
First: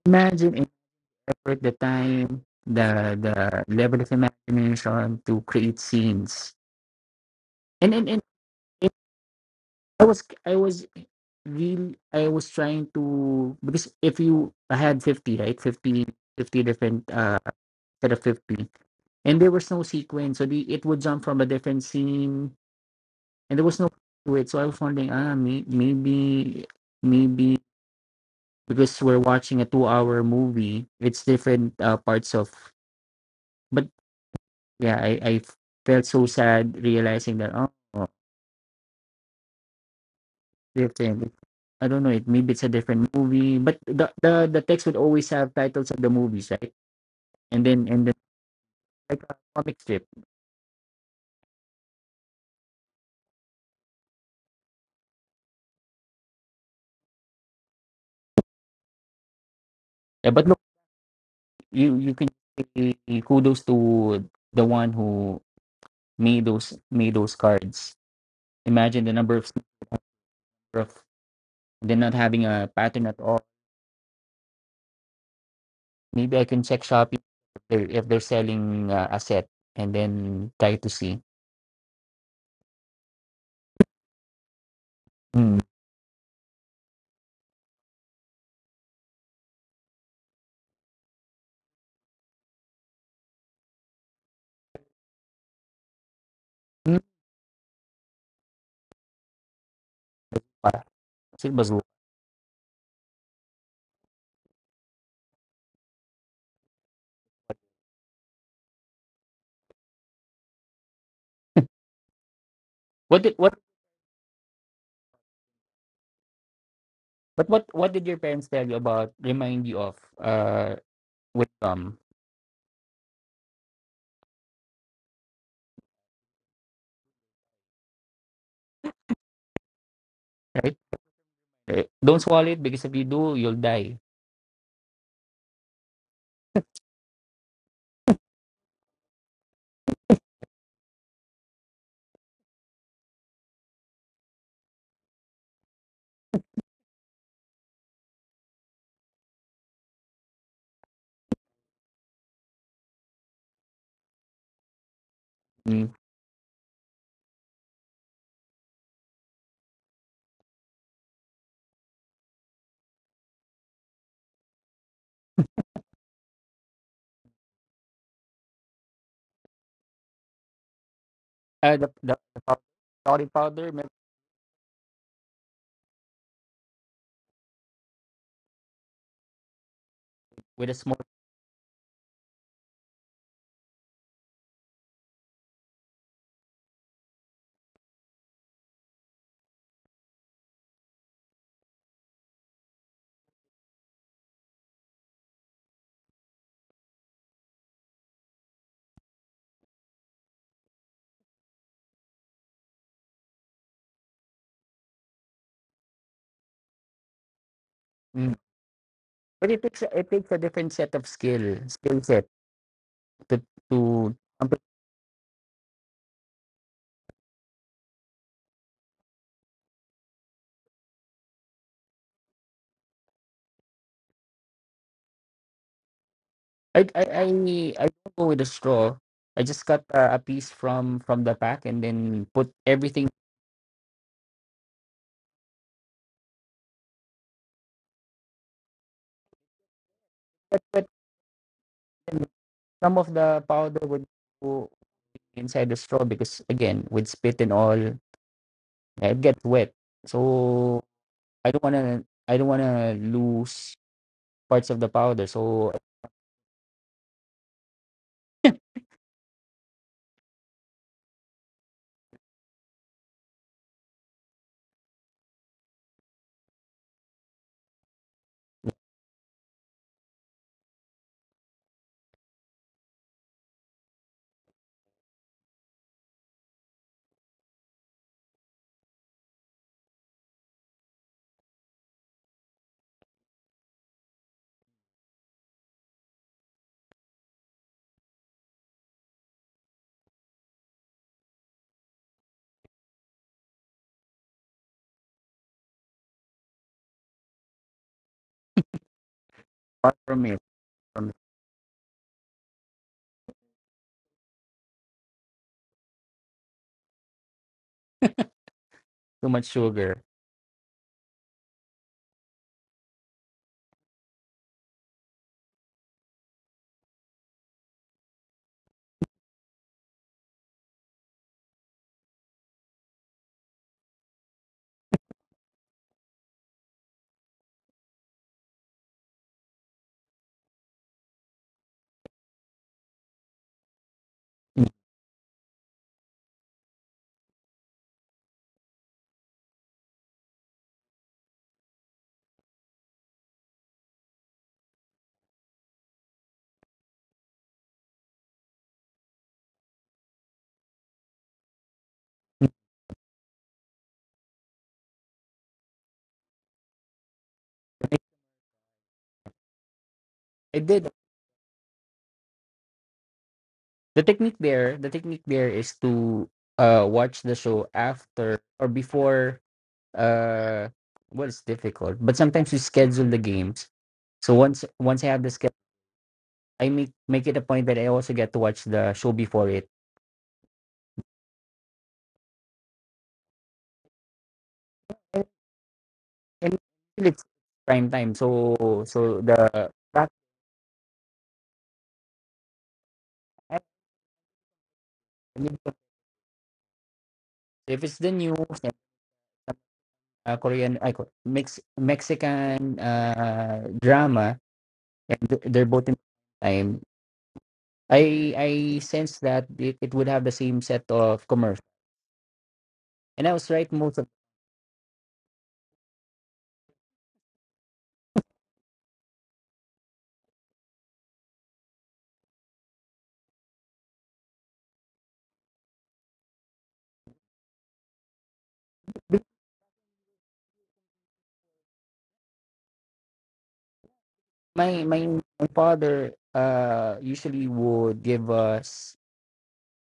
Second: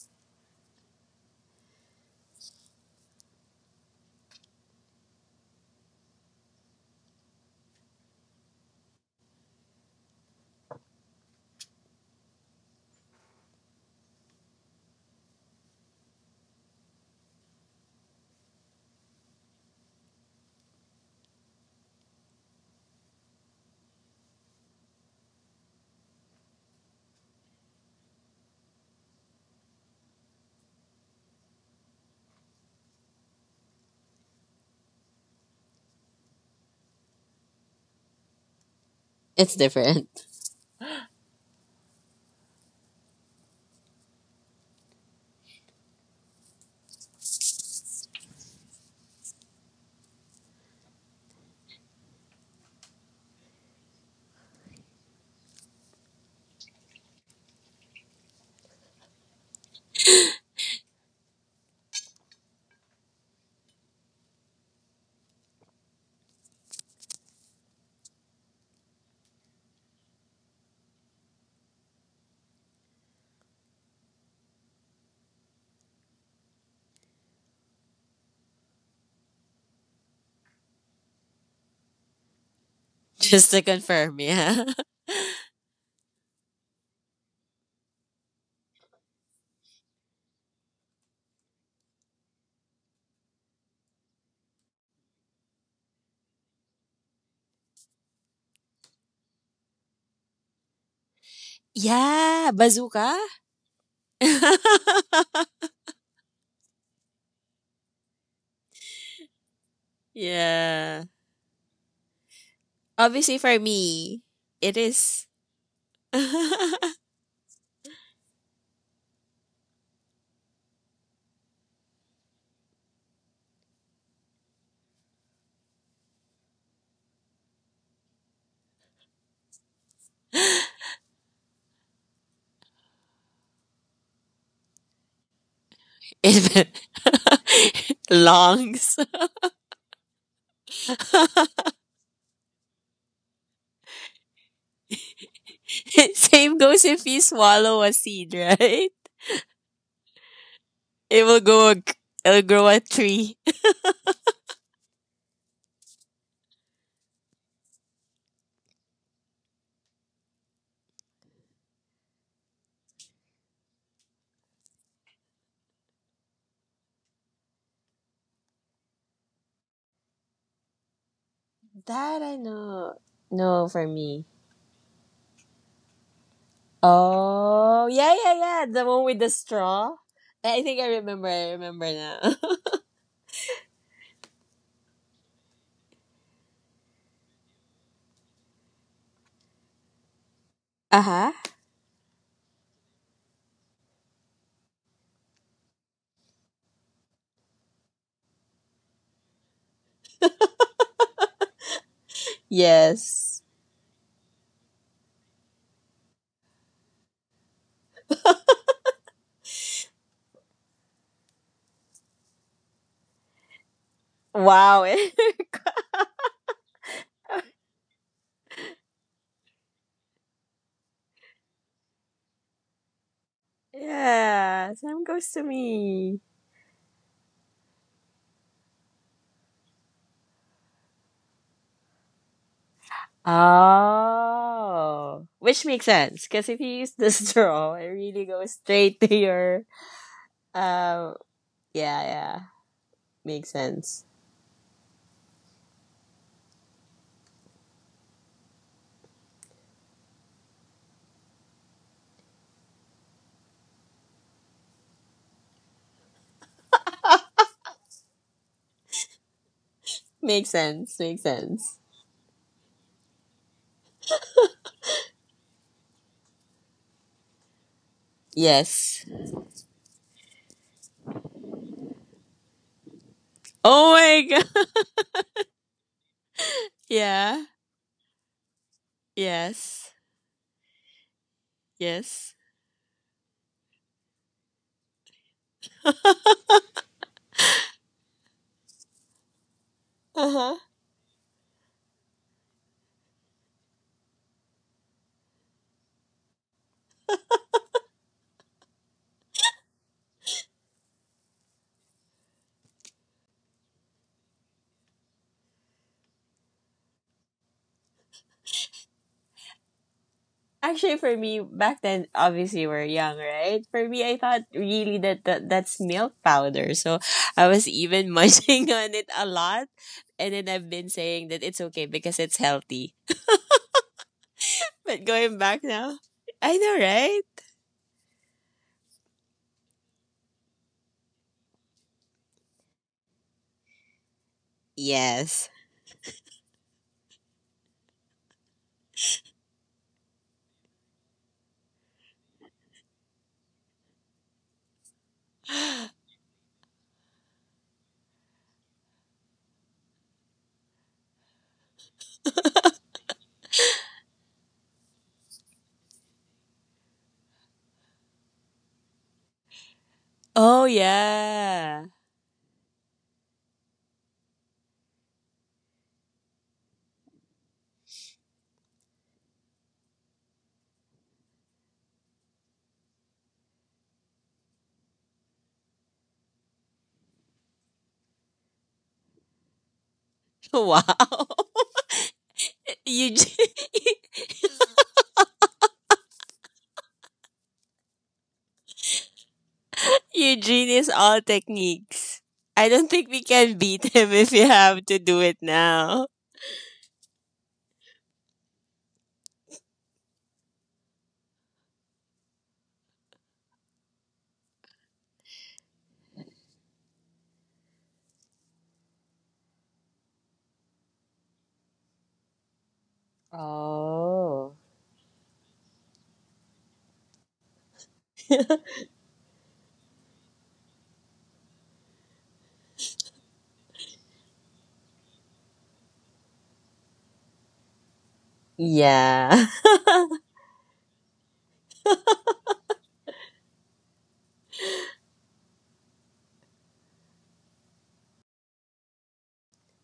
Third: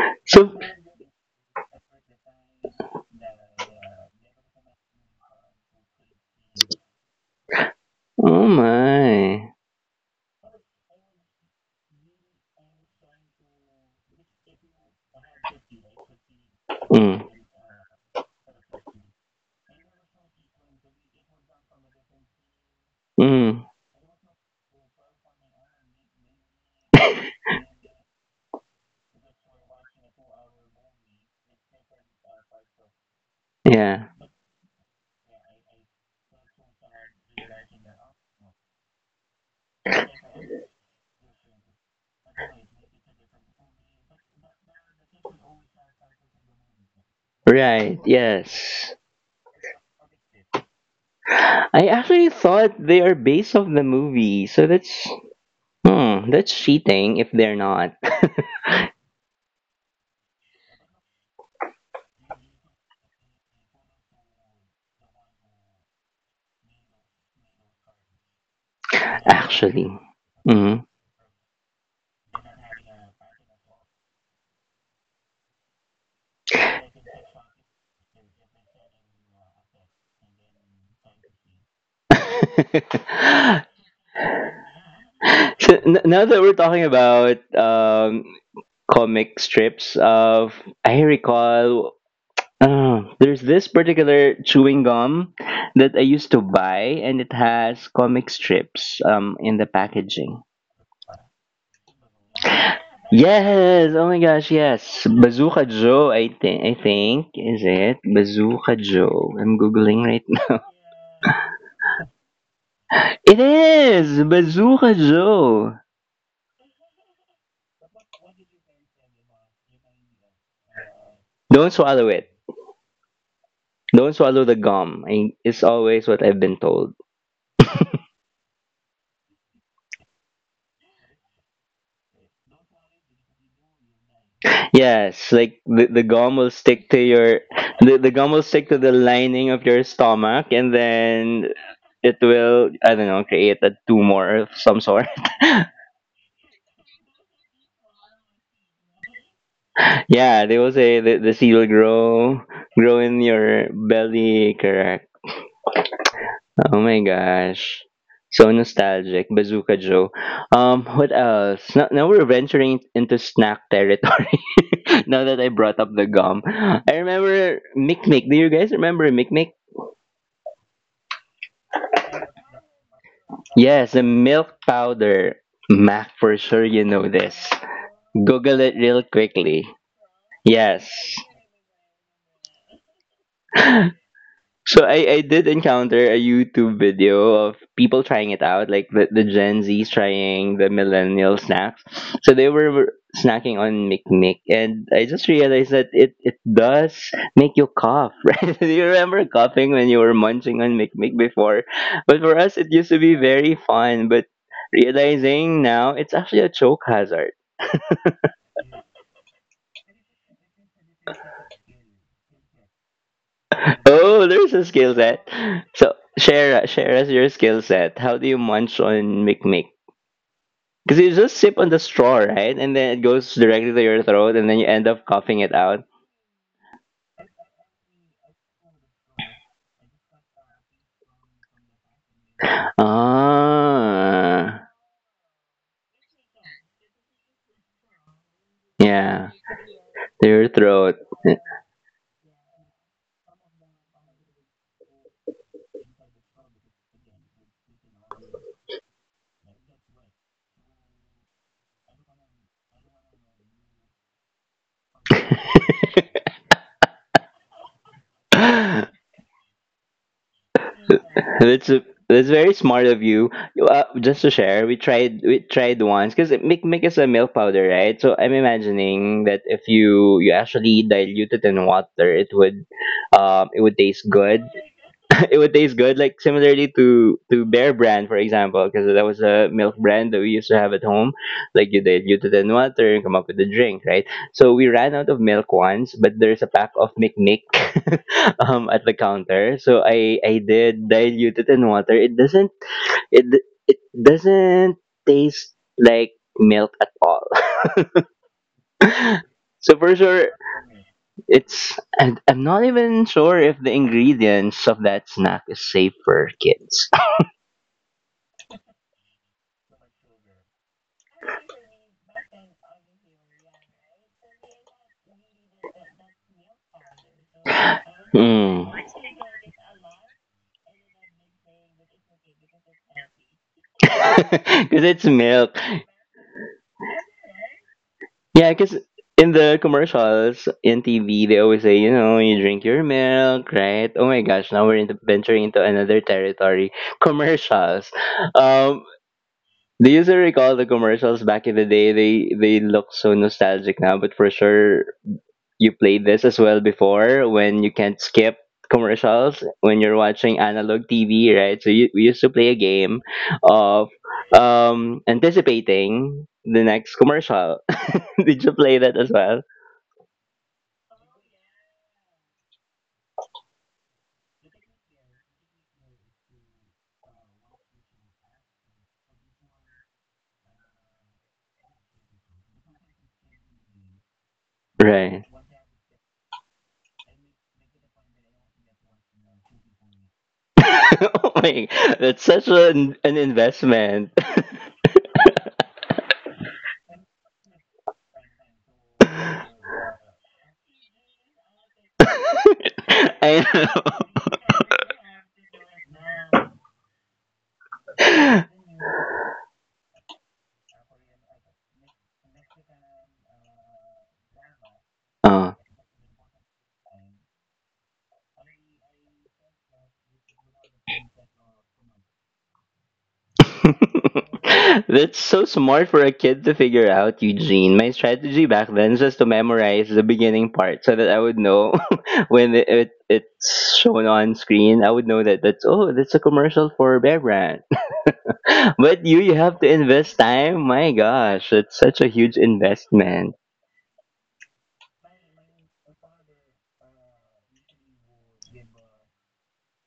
A: So
B: Imagine in effort, the time, the the level of imagination to create scenes, and and, and
A: oh
B: it,
A: my.
B: I was I was really I was trying to because if you I had fifty right fifty fifty different
A: Mm.
B: uh set of fifty, and there was no sequence, so the, it would jump from a different scene and
A: Mm.
B: there was no it. So I was wondering, ah, may, maybe, maybe because we're watching a two-hour movie, it's different uh, parts of. But
A: Yeah.
B: yeah, I, I felt so sad realizing that oh, oh,
C: It's different.
B: different. I don't know. It maybe it's a different movie, but the the the text would always have titles of the movies, right? And then
A: Right.
B: and then
A: Yes.
B: like a comic strip.
A: I actually thought they are based off the movie. So that's, hmm, that's cheating if they're not.
B: Yeah, but no, you you can say kudos to the one who made those made those cards. Imagine the number of
A: Actually. Mm.
B: of they're not having a pattern at all. Maybe I can check Shopee if they're, if they're selling uh, a set and then try to see.
A: So
C: Just to confirm, yeah.
B: Hmm.
A: n- now that we're talking about um, comic strips of, I recall uh, there's this particular chewing gum that I used to
B: Hmm.
A: buy and it has comic strips um in the packaging.
B: Ah, Silbazu.
C: Yeah, bazooka.
A: Yes, oh my gosh, yes. Bazooka Joe, I think I think is it Bazooka Joe. I'm googling right now.
C: Yeah.
B: What did
A: It
C: Obviously
B: what
C: for
A: is
C: me, it
A: Bazooka
C: is
A: Joe.
B: but what what did your parents tell you about remind you of uh
A: Don't
B: wisdom,
A: swallow it. Don't swallow the gum. I, it's always what I've been told.
B: right? Eh, don't swallow it because if you do, you'll die.
A: Yes, like the, the gum will
C: it
A: stick to your the, the gum will stick to the
C: lungs.
A: lining of your stomach, and then it will, I don't know, create a tumor of some sort.
C: Same goes if you swallow a seed, right?
A: Yeah, they will say the,
C: It
A: the
C: will
A: seed will
C: go
A: grow
C: it'll grow a
A: grow in
C: tree.
A: your belly, correct.
B: Mm.
A: Oh my gosh. So nostalgic, Bazooka Joe. Um, what else? Now, now we're venturing into snack territory. Now that I brought up the gum, I remember Mick Mick. Do you guys remember Mick Mick?
B: Uh, the, the
C: That I
B: the pow-
C: know.
B: sorry
C: No,
B: powder mix
C: for
A: Yes, the
C: me.
A: milk powder. Mac, for sure you know this.
C: Oh, yeah, yeah,
A: Google
C: yeah.
A: it
C: The
A: real
C: one with the
A: quickly.
C: straw. I
B: with a
C: think I
A: Yes.
B: small.
C: remember. I remember now.
A: So I, I did encounter a YouTube video of people trying it out, like the, the Gen Zs trying the
C: Uh huh.
A: millennial snacks. So they were snacking on McNick, and I just realized that it, it does make you cough, right? Do you remember coughing when you were munching on McNick before? But for us, it used to be
C: Yes.
A: very fun, but realizing now it's actually a choke hazard.
B: Mm. But it takes a- it takes a different set of skill skill set to to
A: Oh, there's a
C: Wow.
A: skill set. So share share us your skill set. How do you munch on mikmik? Because you just sip on the straw, right? And then it goes directly to your throat, and then you
C: Yeah.
A: end up
C: Time goes
A: coughing
C: to
A: it out.
C: me.
B: I I I, I don't go with a straw. I just cut uh, a piece from from the pack and then put everything.
A: Ah,
C: Oh, which makes sense, because if you use the straw, it really goes straight to
A: yeah,
C: your.
A: to your
B: But, but
A: throat.
C: Um. Yeah.
B: then
C: Yeah.
B: some of the
C: Makes
B: powder would
C: sense.
B: go inside the straw because again with spit and all it gets wet. So I don't wanna I don't wanna lose parts of the powder. So
A: that's
C: Makes sense. Makes sense.
A: a, that's very smart of you. Uh, just to share, we tried we tried once because mikmik is a milk powder, right? So I'm
C: Yes.
A: imagining that if you you actually dilute it in water, it would um, it would
C: Oh
A: taste
C: my
A: good.
C: god.
A: It would taste good. Like similarly to
C: Yeah.
A: to Bear Brand, for example, because that was a milk
C: Yes.
A: brand that we used to have at home. Like you dilute
C: Yes.
A: it in water and come up with a drink, right? So we ran out of milk once, but there's a pack of Nick Nick um, at the counter. So I
C: Uh
A: I
C: huh.
A: did dilute it in water. It doesn't it d- it doesn't taste like milk at all. So for
B: apart from
A: sure,
B: it, from
A: it's, and I'm not even sure if the ingredients of that snack is safe for kids.
B: too much sugar,
C: Actually, for me back then, obviously we're young, right? For me, I thought really that, that that's milk powder, so I was even
A: Mm.
C: munching on it a lot, and then I've been saying that it's okay because it's healthy.
A: Because it's
C: But going
A: milk.
C: back now, I know, right?
A: Yeah, because in the commercials in T V, they always say, you know, you drink your milk, right? Oh my gosh, now
B: Mm.
A: we're into venturing
C: Yes.
A: into another territory. Commercials. Um, do you still recall the commercials back in the day? They they look so nostalgic now, but for sure you played this as well before when you can't skip commercials when you're watching analog T V, right? So you, we used to play a game of um, anticipating the next commercial. Did you play that as well?
B: I
C: Oh
B: did
C: yeah.
B: the technique there. The technique there is to uh watch the show after or before uh well it's difficult but sometimes you schedule the games so once once I have
A: Right.
B: the schedule I make make it a point that I also get to watch the show before it
C: Wow.
A: Oh my, that's such an, an
C: Eugene,
A: investment.
B: and, and really it's prime time so so the that-
C: Eugene is all techniques. I don't think we
A: I
C: can beat him if you have to do it now.
B: if it's the news
A: know.
B: and uh, Korean I, mix Mexican uh drama and th-
A: Uh,
B: they're both in time I I sense that it, it would have the same set of commercials and I was right most
C: Oh.
A: that's so smart for a kid to figure out, Eugene. My strategy back then was to memorize the beginning part so that I would know when it, it it's shown on screen. I would know that that's oh, that's a commercial for Bear Brand. But you, you
C: Yeah.
A: have to invest time. My gosh, it's such a huge investment.
B: my my my father uh usually would give us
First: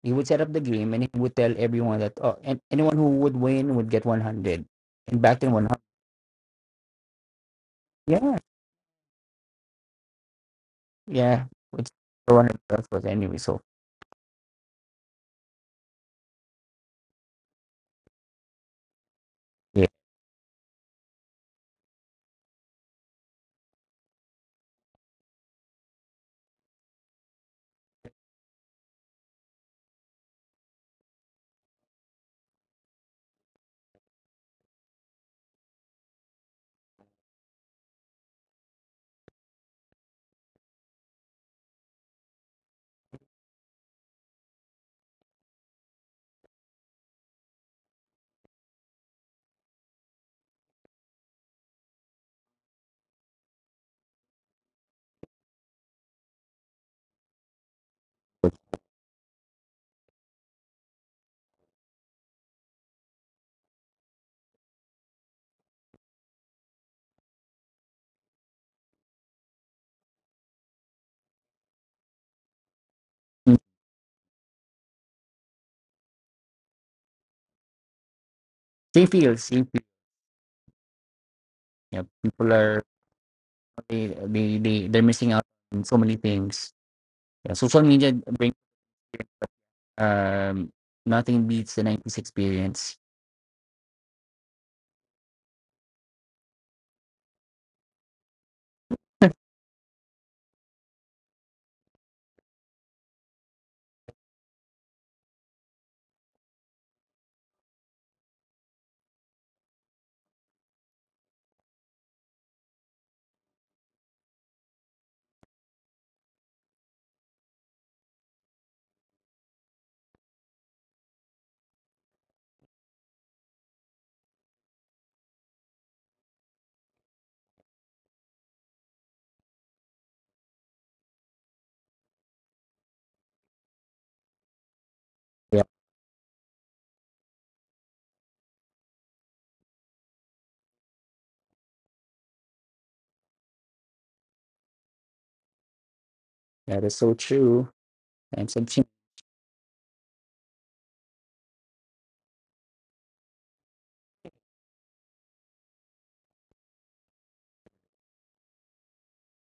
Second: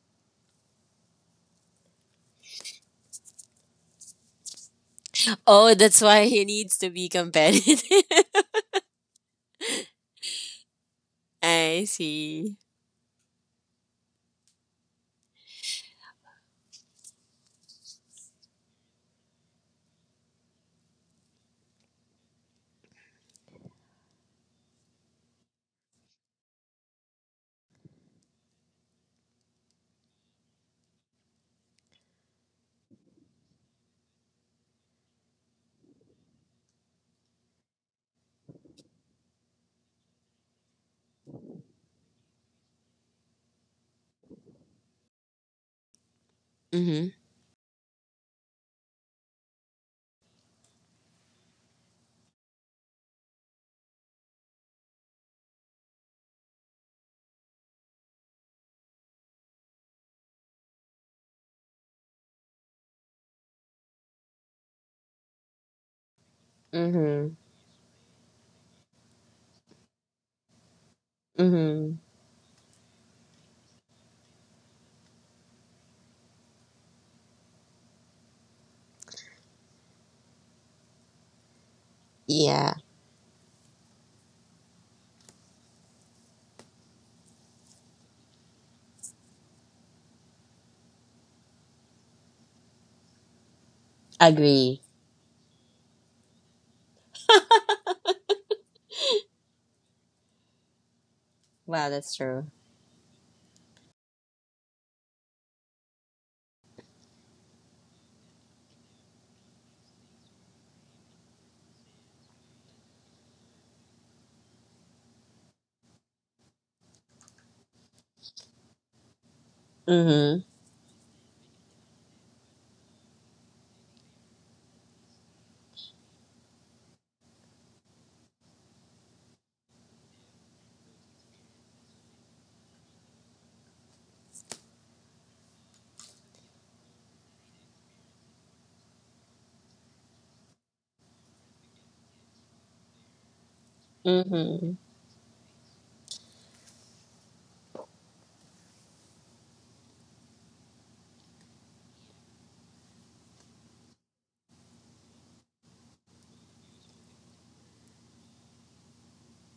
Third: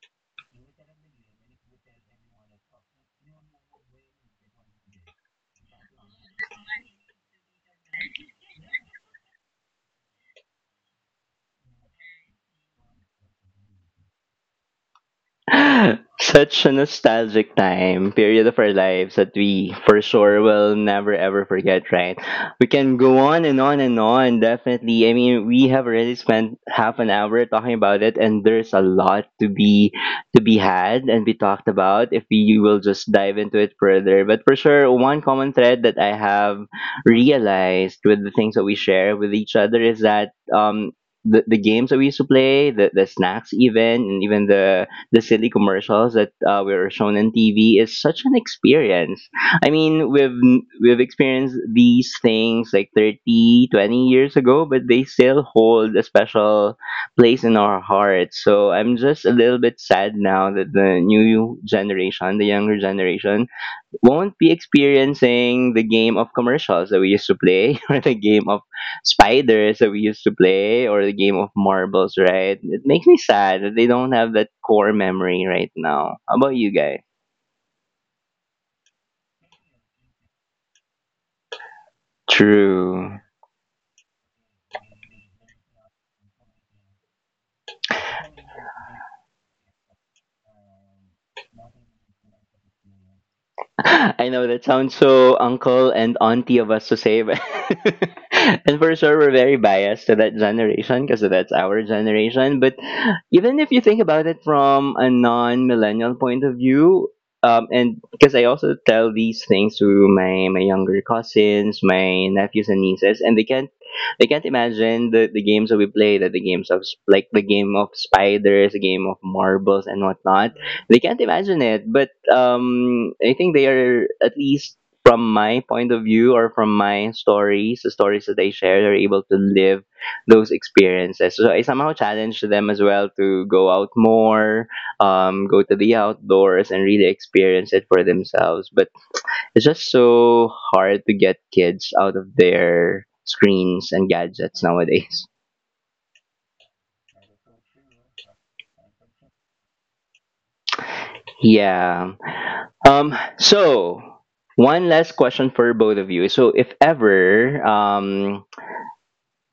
B: he would set up the game and he would tell everyone that oh and anyone who would win would get one hundred and back then
C: Oh,
B: one hundred
C: that's why he needs to be competitive.
B: yeah yeah
C: I
B: it's
C: see.
B: one hundred plus anyway so
A: Such a nostalgic time, period of our lives that we
B: yeah.
A: for sure will never ever forget, right? We can go on and on and on, definitely. I mean, we have already spent half an hour talking about it and there's a lot to be to be had and be talked about if we will just dive into it further. But for sure, one common thread that I have realized with the things that we share with each other is that um the, the games that we used to play, the, the snacks even, and even the the silly commercials that uh, were
C: Mm-hmm.
A: shown on T V is such an experience. I mean, we've we've experienced these things like thirty, twenty years ago, but they still hold a special place in our hearts. So I'm just a little bit sad now that the new generation, the younger generation, won't be experiencing the game of commercials that we used
C: Mm-hmm.
A: to play, or the game of spiders that we used to play, or the game of
C: Mm-hmm.
A: marbles, right? It makes me
B: Mm,
A: sad that they don't have that core memory right now. How about you guys?
B: same feels same feel. Yeah people
C: Yeah.
B: are
A: True.
B: they, they they they're missing out on so many things yeah social media brings um nothing beats the nineties experience
A: I know that
C: Agree.
A: sounds so uncle and auntie of us to say, but and for sure we're very biased to that generation because that's our
C: Wow, that's true.
A: generation. But even if you think about it from a non-millennial point of view, um, and because I also tell these things to my my younger cousins, my nephews and nieces, and they can't they can't imagine the, the games that we play, that the games of s- like the game of spiders, the game of marbles and
C: Mm-hmm.
A: whatnot they can't imagine it, but um, I think they are at least from my point of view or from my stories, the stories that they share, they're able to live those experiences. So I somehow challenge them as well to go out more, um, go
B: yeah
A: to the outdoors and really experience it for themselves. But it's just so hard to get kids out of their screens and gadgets
C: Mm-hmm.
A: nowadays.
B: that is so true and have
A: Yeah. Um, so one last question for both of you. So if ever, um,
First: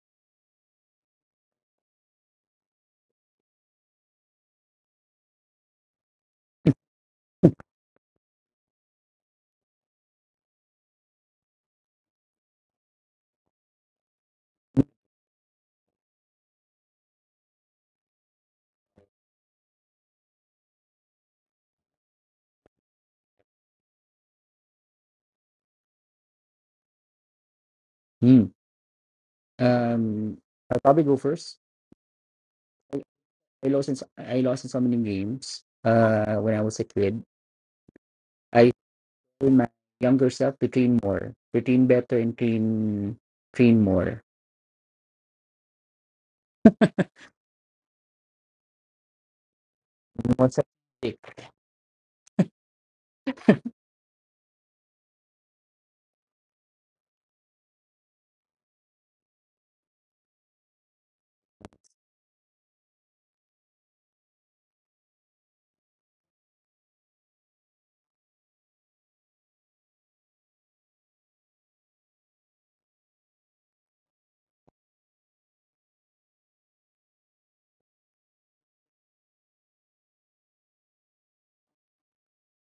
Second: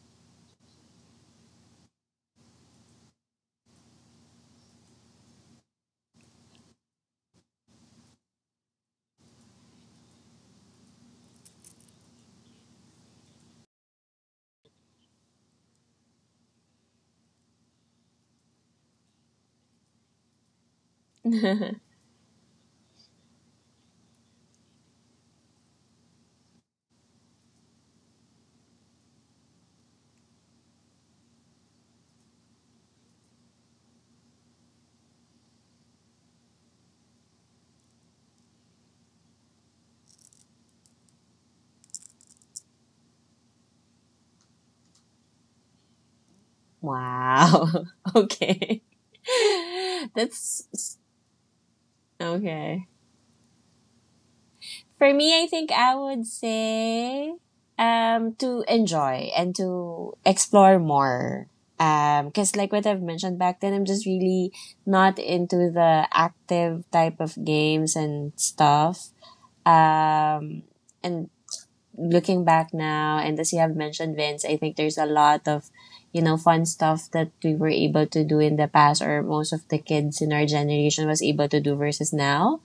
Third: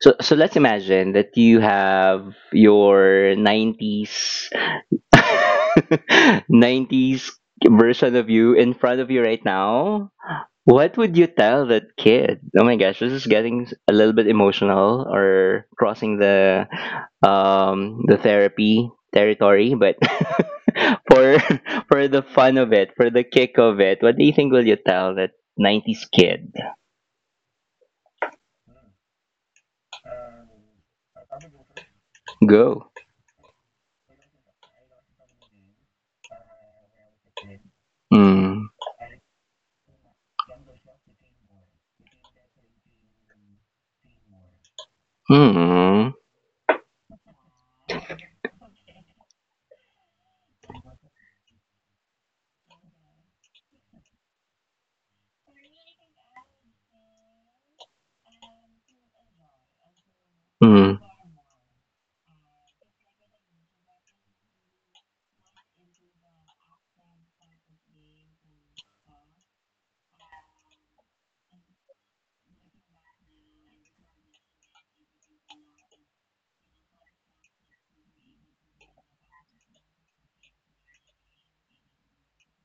A: so so let's imagine that you have your nineties nineties version of you in front of you right now, what would you tell that kid? Oh my gosh, this is getting a little bit emotional or crossing the um the therapy territory, but for for the fun of it, for the kick of it, what do you think will you tell that nineties kid?
B: Hmm. Um I'll probably go first
A: Go.
B: I lost in s- I lost in so many games. Uh, when I was a kid,
A: Mm.
B: I told my younger self to train more, to train better, and train train more.
A: Mm.
C: Wow. Okay.
B: What's that?
C: That's
B: Stick?
C: okay. For me, I think I would say um, to enjoy and to explore
A: Mm.
C: more. um Because, like what I've mentioned back then, I'm just really not into the active type of games and stuff. Um, and looking back now, and as you have mentioned, Vince, I think there's a lot of you know fun stuff that we were able to do in the past, or most of the kids in our generation was able to do versus now.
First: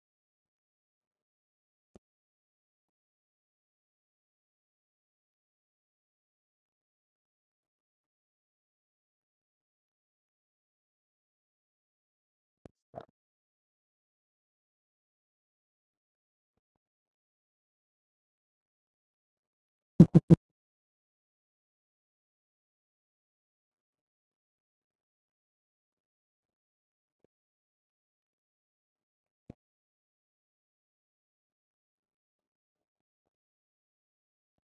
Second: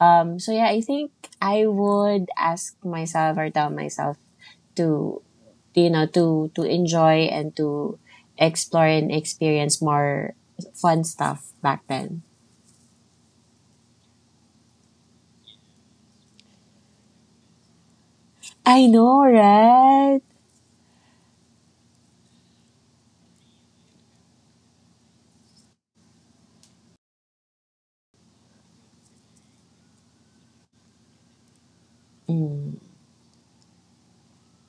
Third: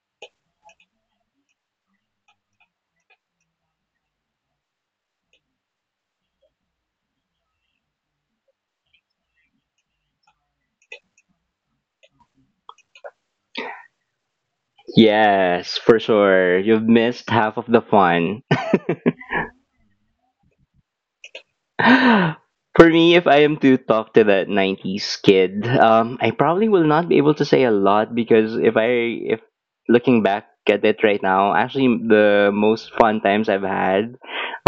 C: Um, so yeah, I think I would ask myself or tell myself to you know to to enjoy and to explore and experience more fun stuff back then.
A: Yes, for sure. You've missed half of the fun.
C: I know, right?
A: For me, if I am to talk to that nineties kid, um, I probably will not be able to say a lot because if I if looking back at it right now, actually the
C: Mm.
A: most fun times I've had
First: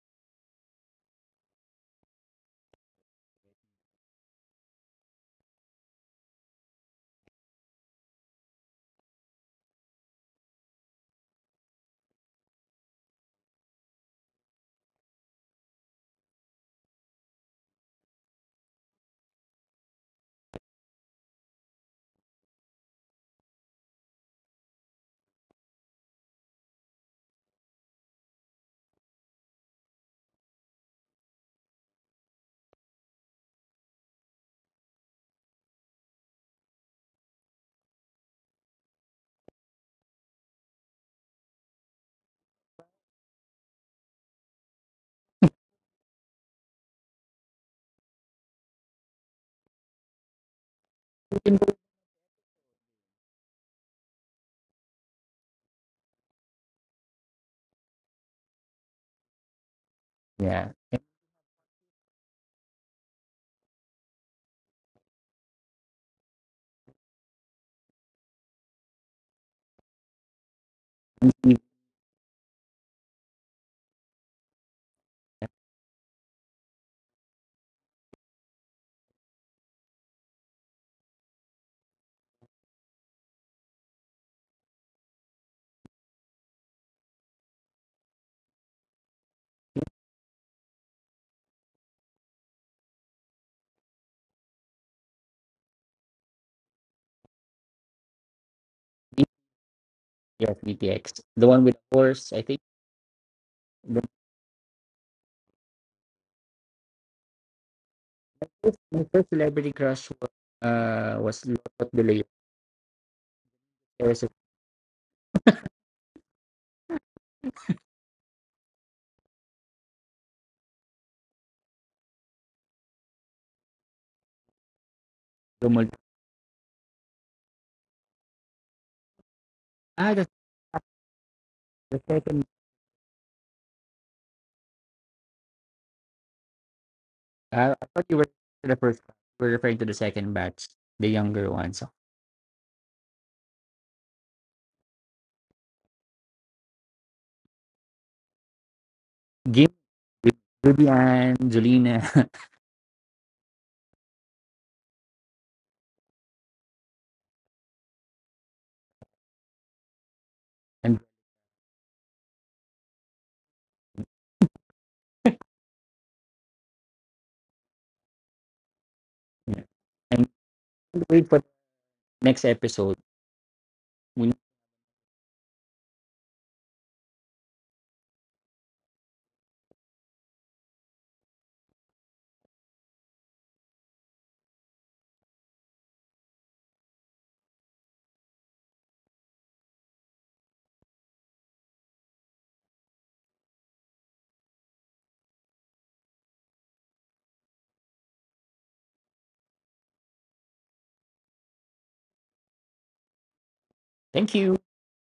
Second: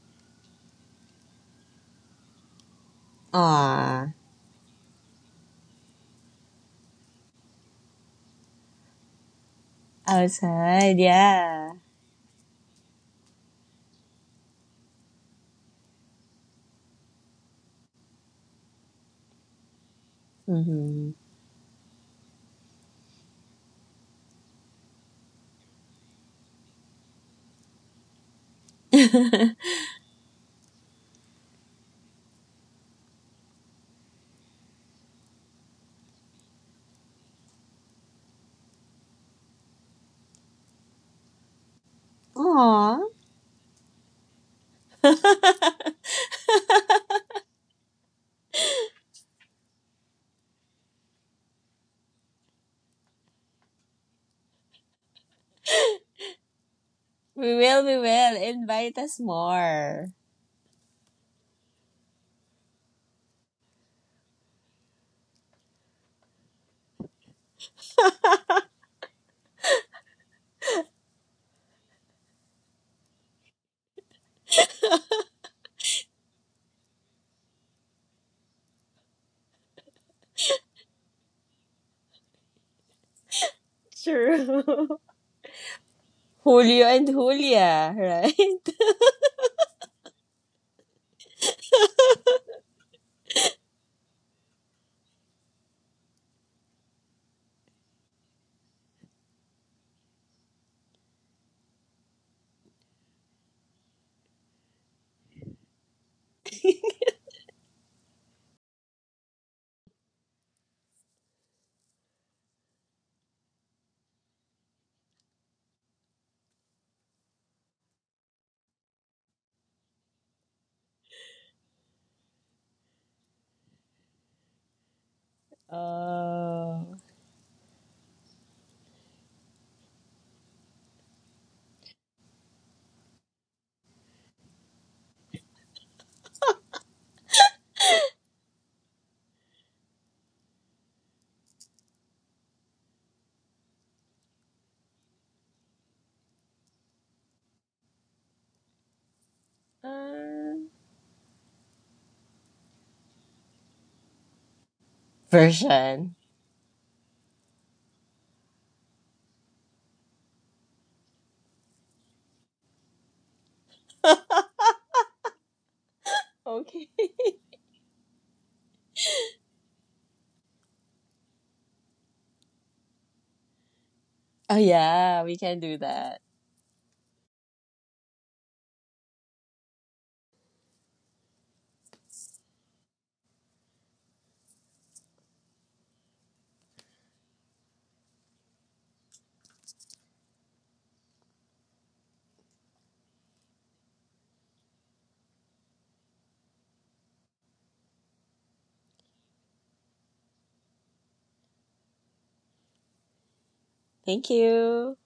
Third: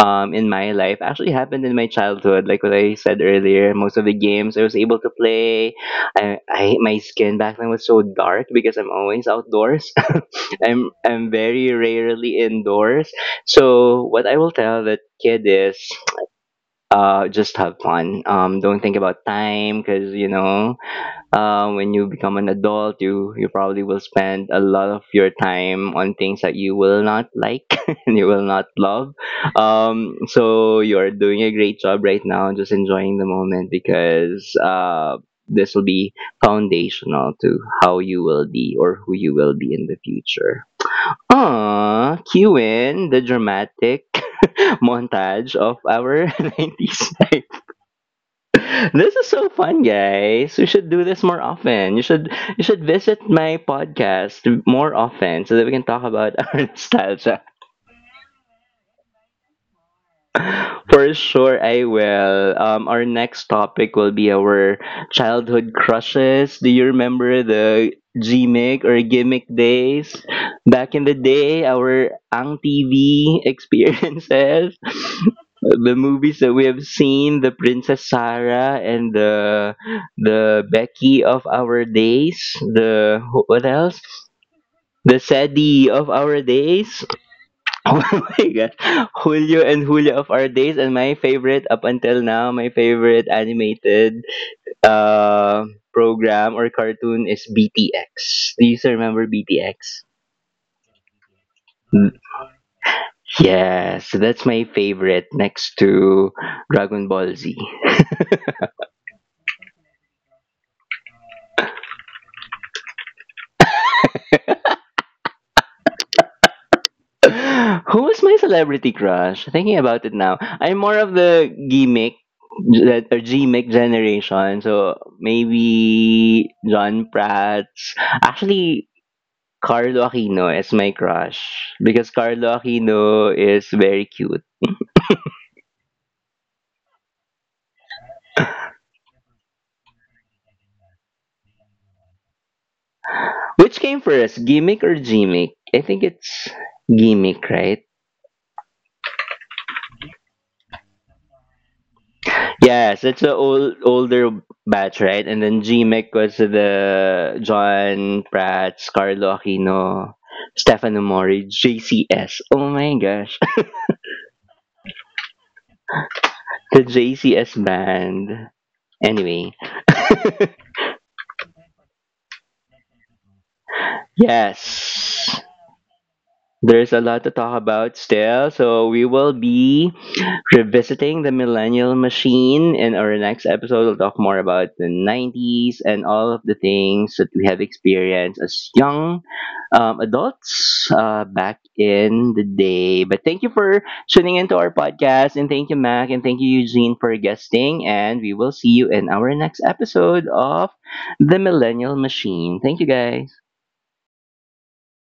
A: um, in my life actually happened in my childhood. Like what I said earlier, most of
C: Aw,
A: the games I was able to play. I, I my skin back then was so dark because I'm always outdoors. I'm
C: outside,
A: I'm very
C: yeah.
A: rarely indoors. So what I will tell that kid is uh, just have fun. Um, don't think about time because you know
C: Mm-hmm.
A: uh, when you become an adult, you you probably will spend a lot of your time on things that you will not like and you will not love. Um, so you are doing a great job right now, just enjoying the moment because uh, this will be foundational to how you will be or who you will be in the future. Ah, cue
C: Aw,
A: in the dramatic montage of our nineties this is so fun, guys. We should do this more often. You should you should visit my podcast more often so that we can talk about our nostalgia.
C: we will, we will invite us more.
B: Yeah,
A: For sure, I will. Um, our next topic will be our childhood crushes. Do you remember the gimmick or gimmick days? Back in the
B: E-
A: day, our Ang T V experiences, the movies that we have seen, the Princess Sarah and the the Becky of our days, the wh- what else?
C: True.
A: The Sadie of our
C: Julio
A: days.
C: and Julia,
A: Oh my
C: right?
A: god. Julio and Julia of our days and my favorite up until now, my favorite animated uh program or cartoon is B T X. Do you still
B: E-
A: remember B T X?
B: yeah, V T X, the one with the
A: Mm,
B: horse. I think the
A: yes, that's my favorite next to Dragon Ball Z.
B: first, my first celebrity crush was uh was Lot Delay. There was a
A: Who was my celebrity crush? Thinking about it now, I'm more of the gimmick that or gimmick generation. So
B: Romuald.
A: maybe
C: Oh.
A: John Pratt. Actually, Carlo
B: Ah, that's
A: Aquino as my crush
B: the
A: because
B: second.
A: Carlo Aquino is very cute.
B: Uh, I thought you were to the first. We're referring to the second batch, the younger ones. So,
A: Which came first, gimmick or gimmick? I think it's gimmick, right?
B: Gim,
C: Uh,
B: Ruby Ann, Julina.
A: Yes, it's the old older batch, right? And then gimmick
C: Version.
A: was the John Prats, Carlo Aquino,
B: and
A: Stefano Mori, J C S. Oh my gosh, the
C: Okay.
A: J C S band. Anyway,
B: Yeah. And wait for the next episode.
C: Oh yeah, we
A: yes.
C: can do that.
A: There's a lot to talk about still, so we will be revisiting the millennial machine. In our next episode, we'll talk more about the nineties and all of the things that we have experienced as young um, adults uh, back in the day. But thank you for tuning into our podcast. And thank you, Mac. And thank you, Eugene, for guesting. And we will see you in our next episode of The Millennial Machine. Thank you, guys.
C: Thank
B: Thank you.
C: you.